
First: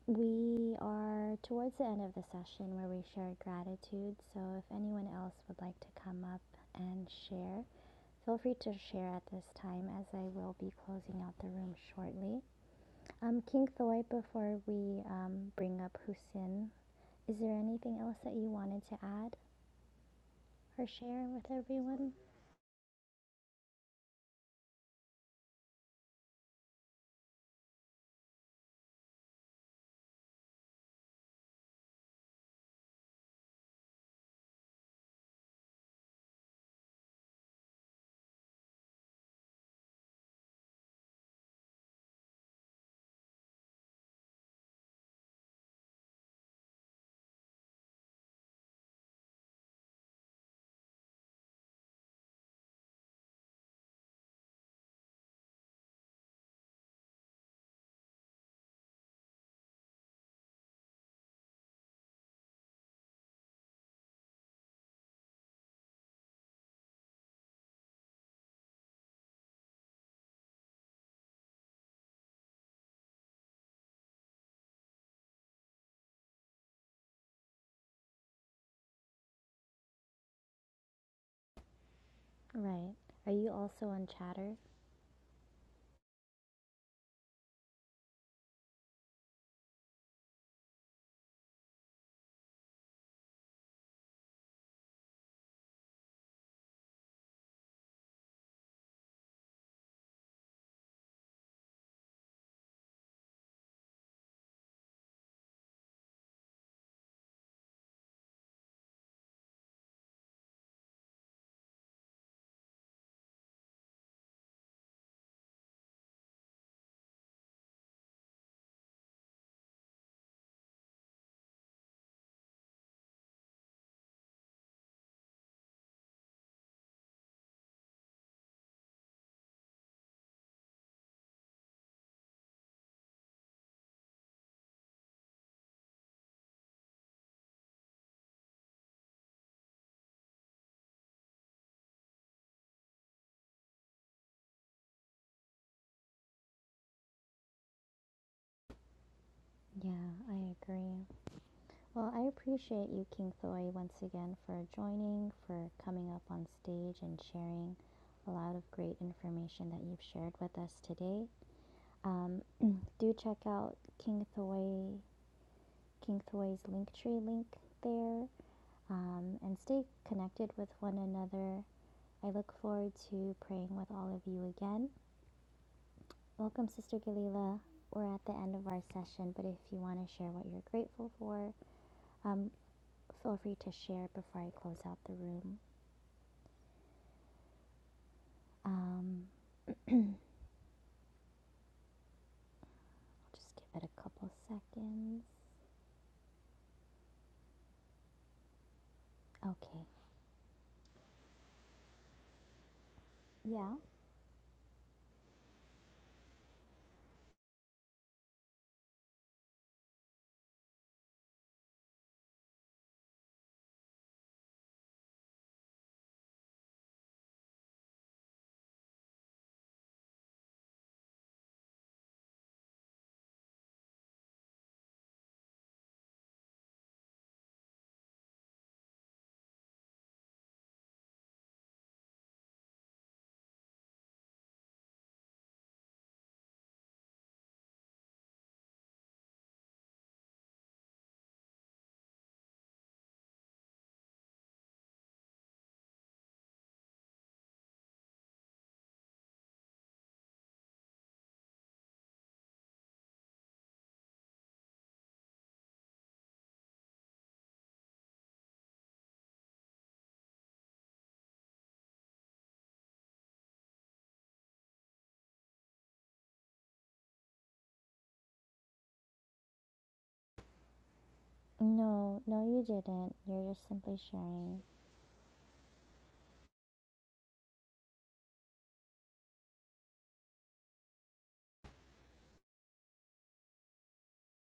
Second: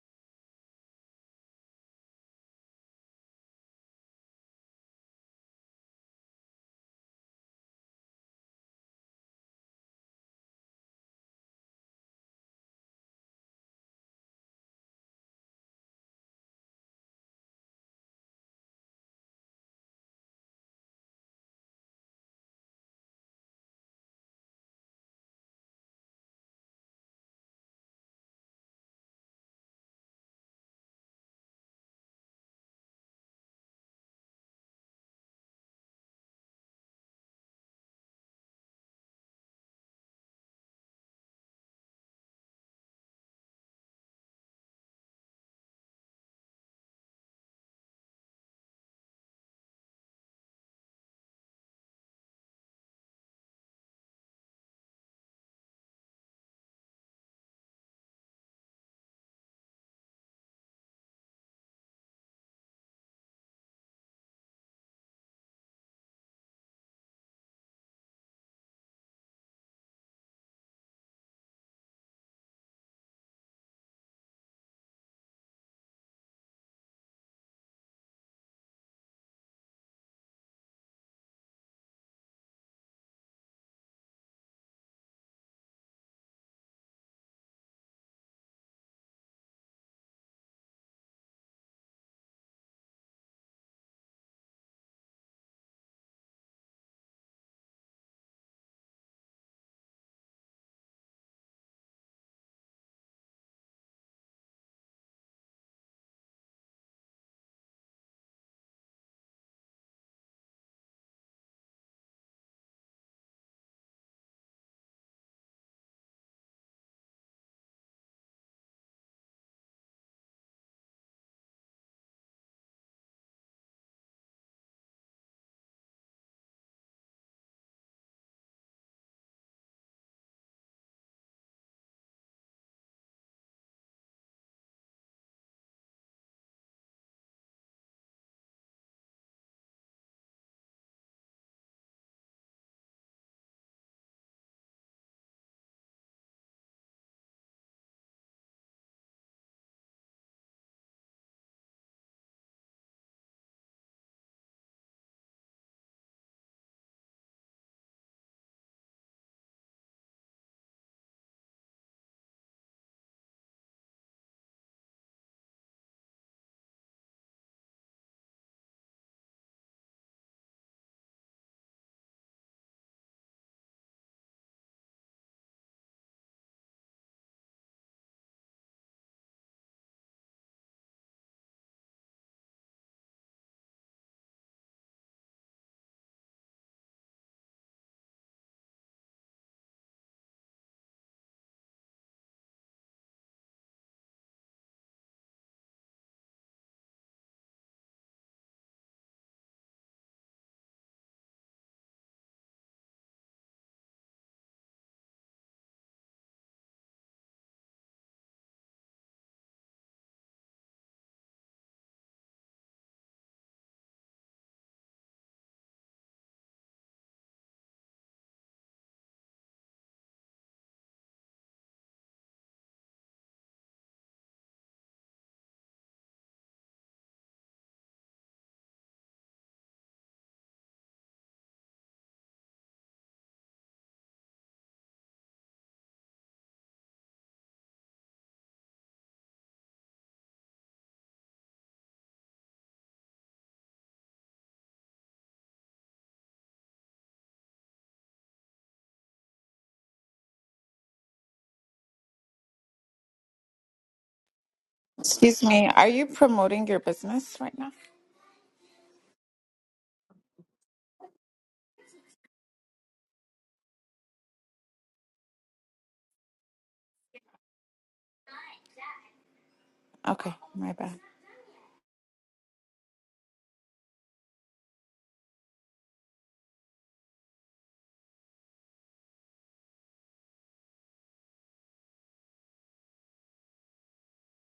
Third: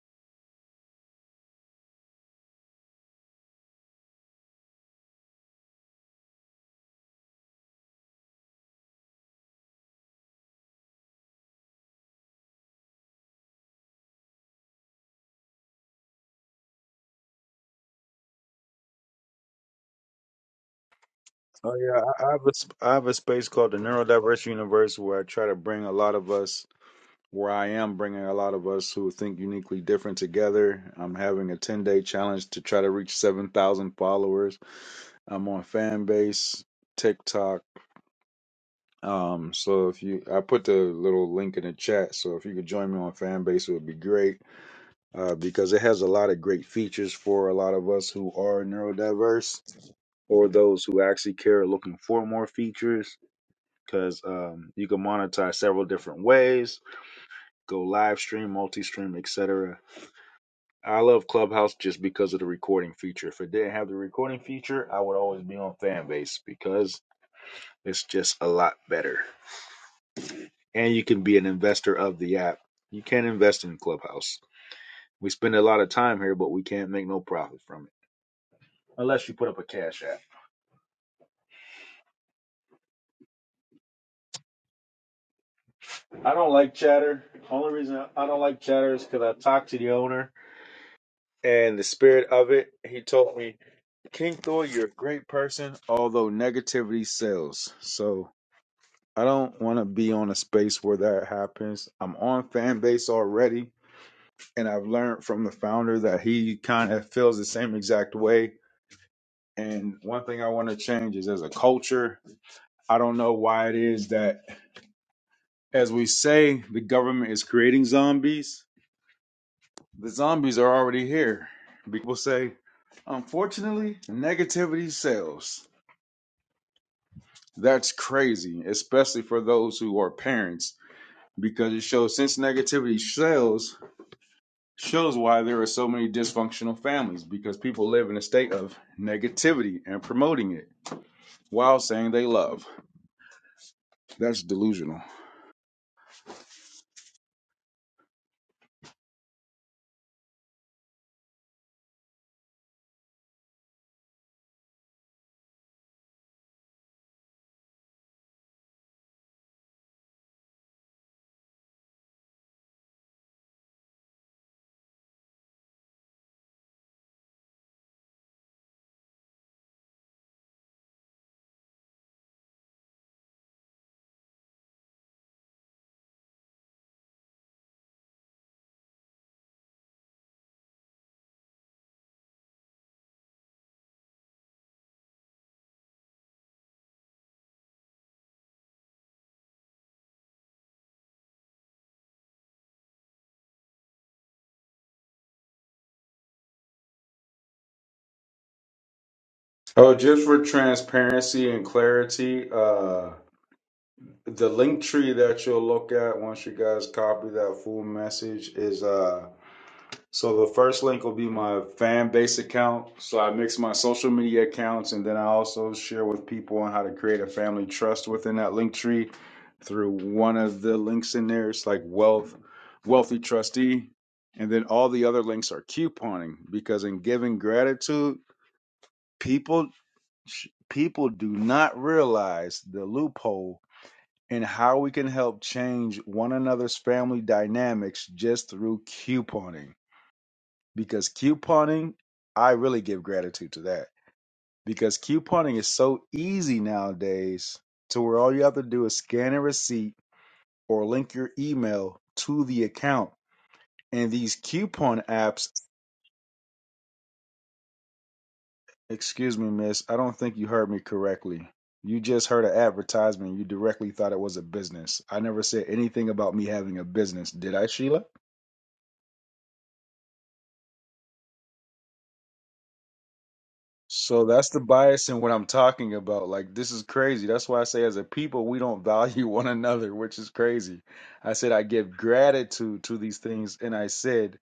Speaker 1: we are towards the end of the session where we share gratitude. So if anyone else would like to come up and share, feel free to share at this time as I will be closing out the room shortly. Um, King Thoy, before we um, bring up Husin, is there anything else that you wanted to add or share with
Speaker 2: Oh yeah,
Speaker 1: everyone?
Speaker 2: I I have a sp- I have a space called the Neurodiverse Universe where I try to bring a lot of us, where I am bringing a lot of us who think uniquely different together. I'm having a 10 day challenge to try to reach 7,000 followers. I'm on Fanbase, TikTok. Um, so if you, I put the little link in the chat. So if you could join me on Fanbase, it would be great uh, because it has a lot of great features for a lot of us who are neurodiverse or those who actually care are looking for more features because um, you can monetize several different ways go live stream multi-stream etc i love clubhouse just because of the recording feature if it didn't have the recording feature i would always be on fanbase because it's just a lot better and you can be an investor of the app you can't invest in clubhouse we spend a lot of time here but we can't make no profit from it unless you put up a cash app
Speaker 1: Right. Are you also on chatter?
Speaker 2: i don't like chatter only reason i don't like chatter is because i talked to the owner and the spirit of it he told me King Thor, you're a great person, although negativity sells. So I don't want to be on a space where that happens. I'm on fan base already, and I've learned from the founder that he kind of feels the same exact way. And one thing I want to change is as a culture, I don't know why it is that, as we say, the government is creating zombies, the zombies are already here. People say, unfortunately, negativity sells. That's crazy, especially for those who are parents, because it shows since negativity sells, shows why there are so many dysfunctional families because people live in a state of negativity and promoting it while saying they love. That's delusional.
Speaker 1: Yeah, I agree. Well, I appreciate you, King Thoy, once again for joining, for coming up on stage and sharing a lot of great information that you've shared with us today. Um, <clears throat> do check out King Thoy, King Thoy's Linktree link there, um, and stay connected with one another I look forward to praying with all of you again. Welcome, Sister Galila. We're at the end of our session, but if you want to share what you're grateful for, um, feel free to share before I close out the room. Um, I'll just give it a couple seconds. Okay.
Speaker 2: Oh, just for transparency and clarity, uh
Speaker 1: Yeah.
Speaker 2: the link tree that you'll look at once you guys copy that full message is So the first link will be my fan base account. So I mix my social media accounts and then I also share with people on how to create a family trust within that link tree through one of the links in there. It's like wealth, wealthy trustee. And then all the other links are couponing because in giving gratitude, people people do not realize the loophole in how we can help change one another's family dynamics just through couponing because couponing, I really give gratitude to that because couponing is so easy nowadays to where all you have to do is scan a receipt or link your email to the account. And these coupon
Speaker 3: Excuse
Speaker 2: apps,
Speaker 3: me, are you promoting your business right now?
Speaker 2: excuse me, miss, I don't think you heard me correctly. You just heard an advertisement. You directly thought it was a business. I never said anything about me having a business, did I, Sheila?
Speaker 3: Okay, my bad.
Speaker 1: No, no, you didn't. You're just simply
Speaker 2: So that's
Speaker 1: sharing.
Speaker 2: the bias in what I'm talking about. Like, this is crazy. That's why I say, as a people, we don't <laughs> value one another, which is crazy. I said, I give gratitude to these things, and I said,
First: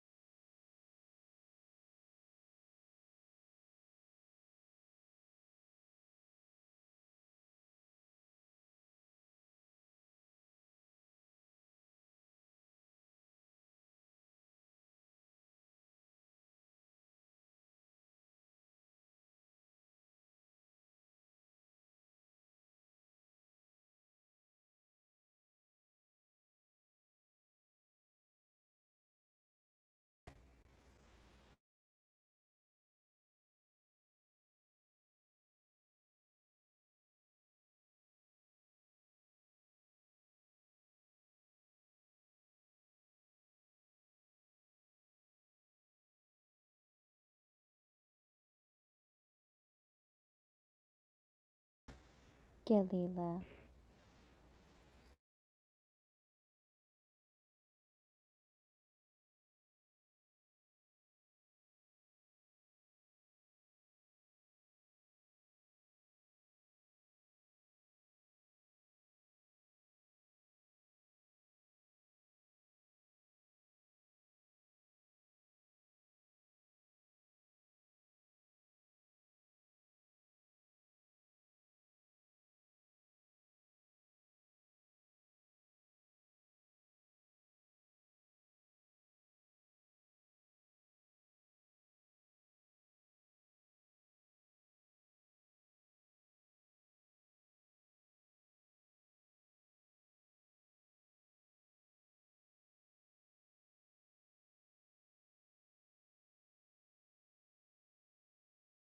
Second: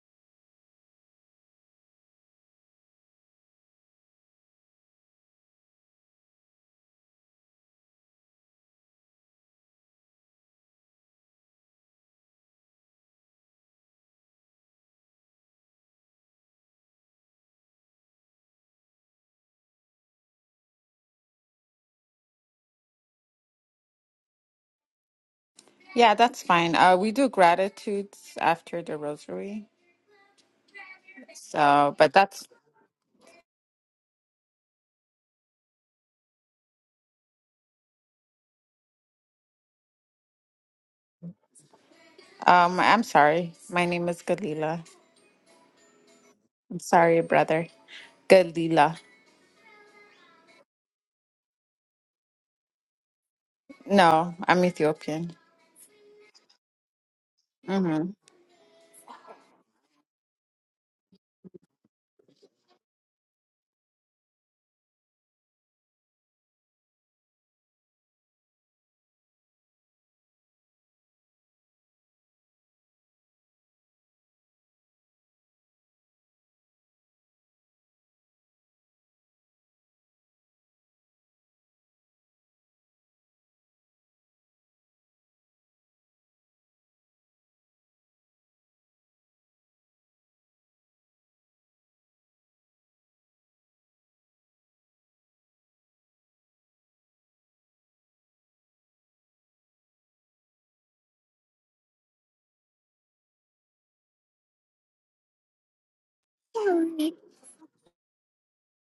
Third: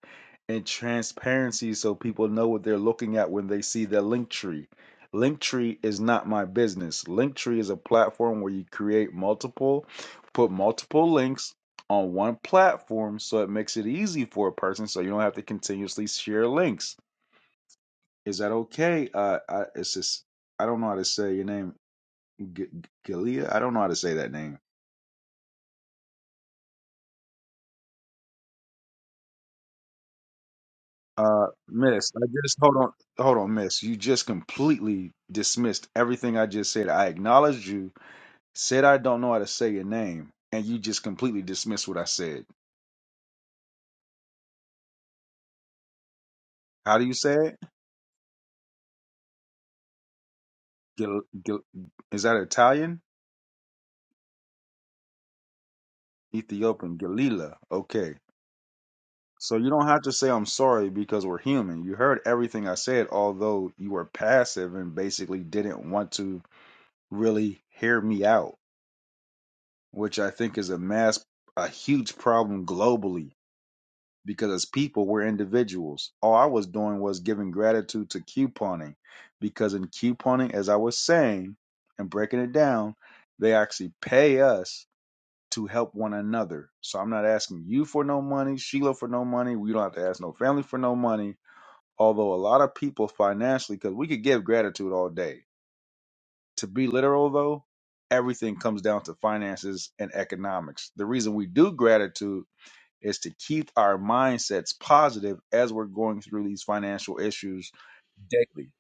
Speaker 2: and transparency so people know what they're looking at when they see the link tree. Link tree is not my business. Link tree is a platform where you create multiple, put multiple links on one platform so it makes it easy for a person so you don't have to continuously share links. Is that okay? Uh, I, it's just I don't know how to say your name, G- G- Galia. I don't know how to say that name.
Speaker 3: Yeah, that's fine. Uh, we do gratitudes after the rosary.
Speaker 2: Uh,
Speaker 3: So,
Speaker 2: Miss,
Speaker 3: but
Speaker 2: I
Speaker 3: that's,
Speaker 2: just hold on, hold on, Miss. You just completely dismissed everything I just said. I acknowledged you, said I don't know how to say your name, and you just completely dismissed what I said.
Speaker 3: um, I'm sorry. My name is Galila. I'm
Speaker 2: How do you
Speaker 3: sorry,
Speaker 2: say it?
Speaker 3: brother. Galila.
Speaker 2: Gil, Gil, is that Italian?
Speaker 1: Galila.
Speaker 3: No, I'm Ethiopian.
Speaker 2: Ethiopian, Galila.
Speaker 3: Mm-hmm.
Speaker 2: Okay. So you don't have to say I'm sorry because we're human. You heard everything I said, although you were passive and basically didn't want to really hear me out, which I think is a mass, a huge problem globally because as people, we're individuals. All I was doing was giving gratitude to couponing because in couponing, as I was saying and breaking it down, they actually pay us to help one another. So I'm not asking you for no money, Sheila for no money. We don't have to ask no family for no money. Although a lot of people financially, because we could give gratitude all day to be literal though, everything comes down to finances and economics. The reason we do gratitude is to keep our mindsets positive as we're going through these financial issues daily.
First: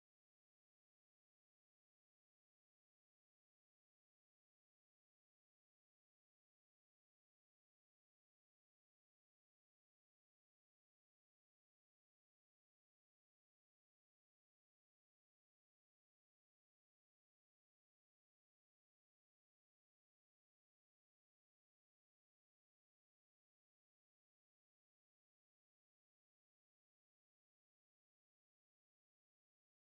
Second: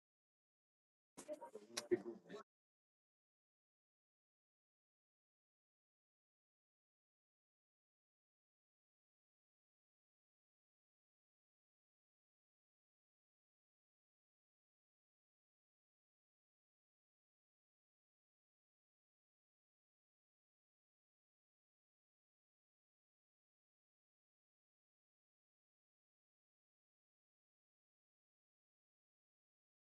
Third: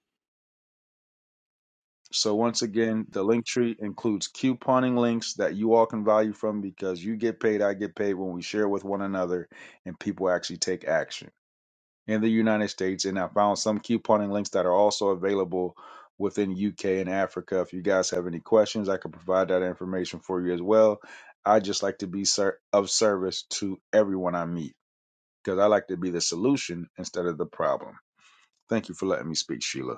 Speaker 2: So once again, the link tree includes couponing links that you all can value from because you get paid, I get paid when we share with one another and people actually take action. in the United States, and I found some couponing links that are also available within UK and Africa. If you guys have any questions, I can provide that information for you as well. I just like to be ser- of service to everyone I meet because I like to be the solution instead of the problem. Thank you for letting me speak, Sheila.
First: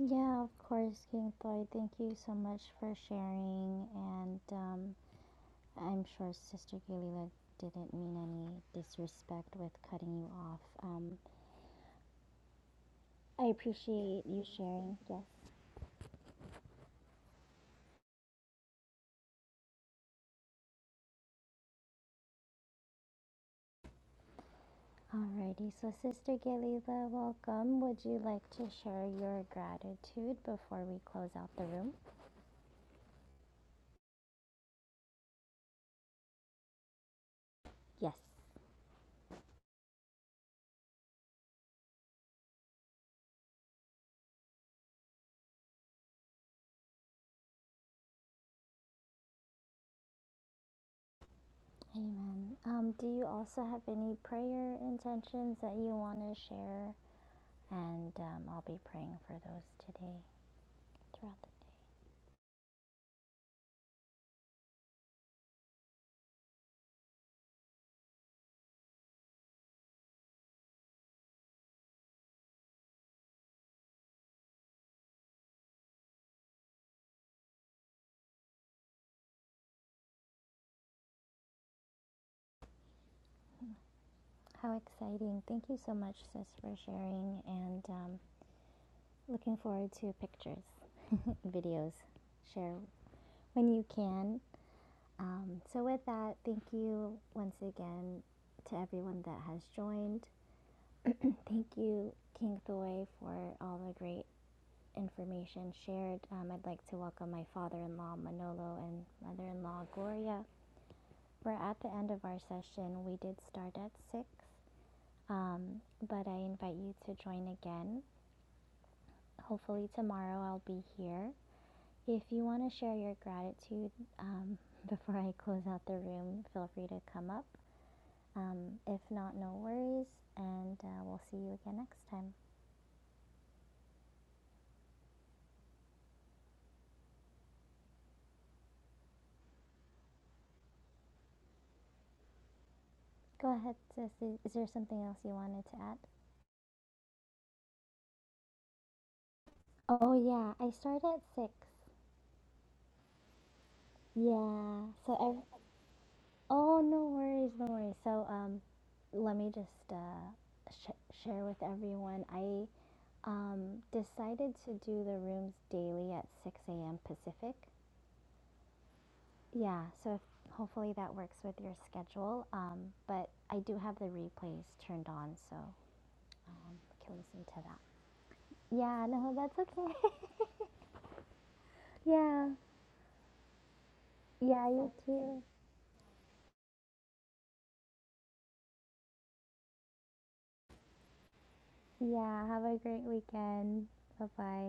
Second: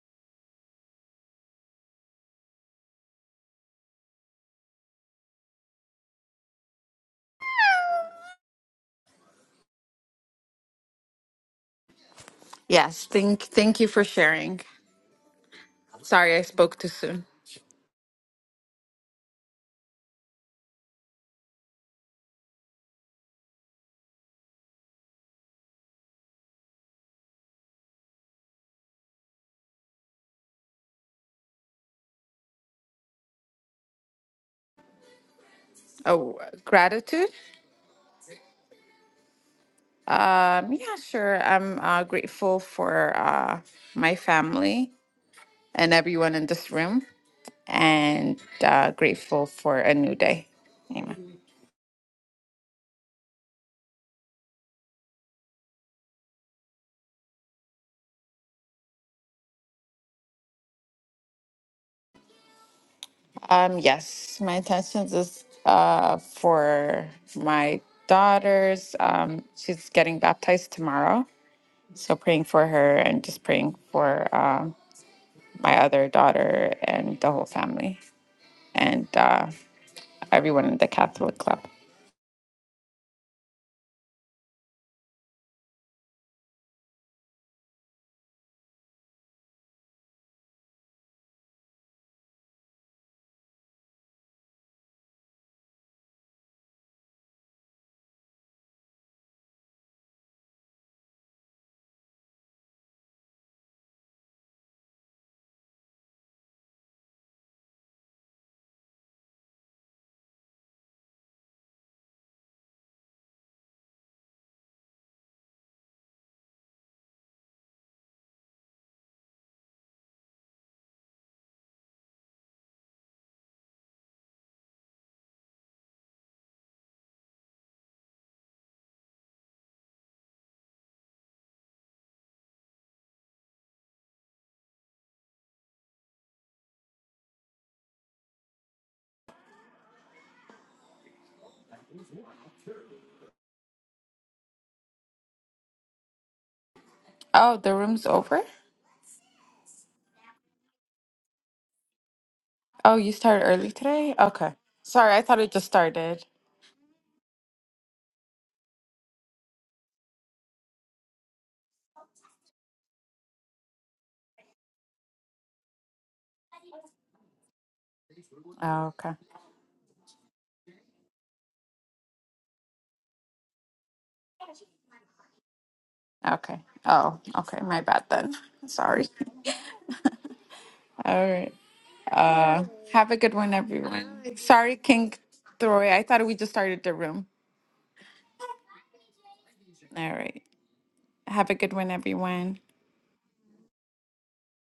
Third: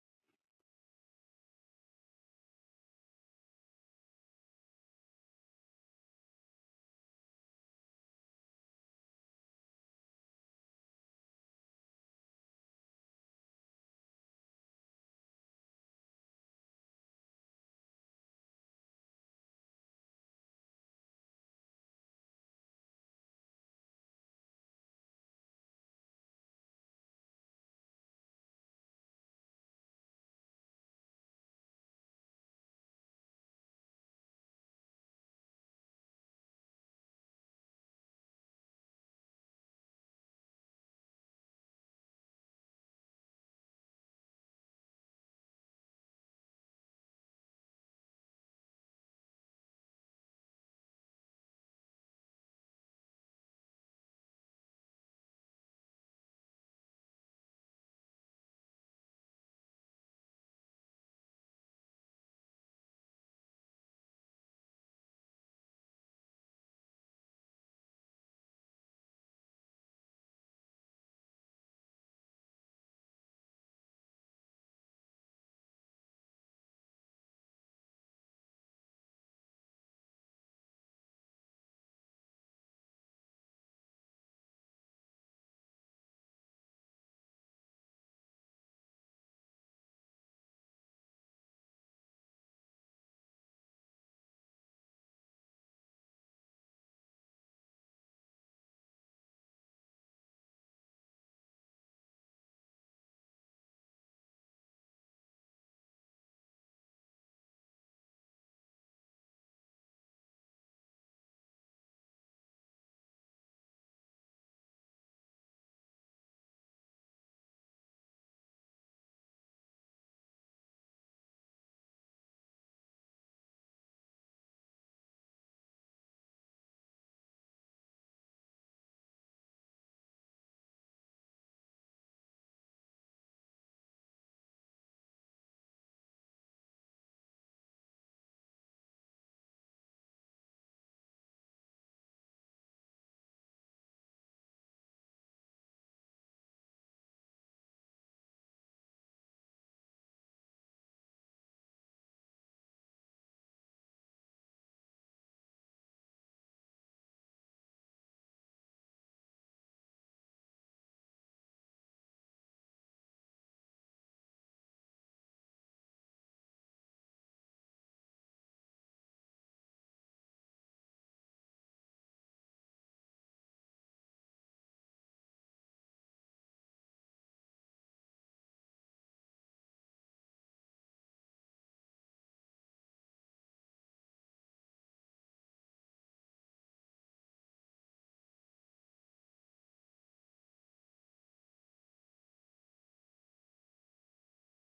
Speaker 1: Yeah, of course, King Floyd. Thank you so much for sharing. And um, I'm sure Sister Galila didn't mean any disrespect with cutting you off. Um,
Speaker 3: Yes, thank,
Speaker 1: I
Speaker 3: thank you for
Speaker 1: appreciate you
Speaker 3: sharing.
Speaker 1: sharing. Yes.
Speaker 3: Sorry, I spoke too soon.
Speaker 1: Alrighty. So, Sister Galila, welcome. Would you like to share your gratitude before we close out the room?
Speaker 3: Oh, gratitude.
Speaker 1: Yes.
Speaker 3: Um, yeah, sure. I'm uh, grateful for uh, my family and everyone in this room. and uh, grateful for a new day. Amen.
Speaker 1: Amen. Um, do you also have any prayer intentions that you want to share? And um, I'll be praying for those today throughout the day.
Speaker 3: Um, yes, my intentions is uh, for my daughters. Um, she's getting baptized tomorrow, so praying for her and just praying for um my other daughter and the whole family and uh, everyone in the Catholic club.
Speaker 1: How exciting. Thank you so much, sis, for sharing. And um, Looking forward to pictures, <laughs> videos. Share when you can. Um, so, with that, thank you once again to everyone that has joined. <clears throat> thank you, King Thoy, for all the great information shared. Um, I'd like to welcome my father in law, Manolo, and mother in law, Gloria. We're at the end of our session. We did start at 6, um, but I invite you to join again. Hopefully, tomorrow I'll be here If you want to share your gratitude um, <laughs> before I close out the room, feel free to come up. Um, if not, no worries, and uh, we'll see you again next time. Go ahead, sis. Is there something else you wanted to add?
Speaker 3: Oh, the room's over.
Speaker 1: Oh, yeah, I start at six.
Speaker 3: Oh, you started early today. Okay,
Speaker 1: Yeah, so
Speaker 3: sorry, I thought it
Speaker 1: I.
Speaker 3: just started.
Speaker 1: Oh, no worries, no worries. So, um, let me just uh, sh- share with everyone. I um, decided to do the rooms daily at 6 a.m. Pacific.
Speaker 3: Oh, okay,
Speaker 1: Yeah, so if, hopefully that works with your schedule. Um, but I do have the replays turned on, so
Speaker 3: okay.
Speaker 1: we can
Speaker 3: Oh,
Speaker 1: listen
Speaker 3: okay.
Speaker 1: to
Speaker 3: My
Speaker 1: that.
Speaker 3: bad then.
Speaker 1: Yeah,
Speaker 3: Sorry.
Speaker 1: no, that's okay.
Speaker 3: All right.
Speaker 1: <laughs> yeah,
Speaker 3: Uh, have a good one, everyone.
Speaker 1: yeah,
Speaker 3: Sorry,
Speaker 1: you
Speaker 3: King
Speaker 1: too.
Speaker 3: Throy. I thought we just started the room. All right. Have a good one,
Speaker 1: Yeah,
Speaker 3: everyone.
Speaker 1: have a great weekend. Bye bye.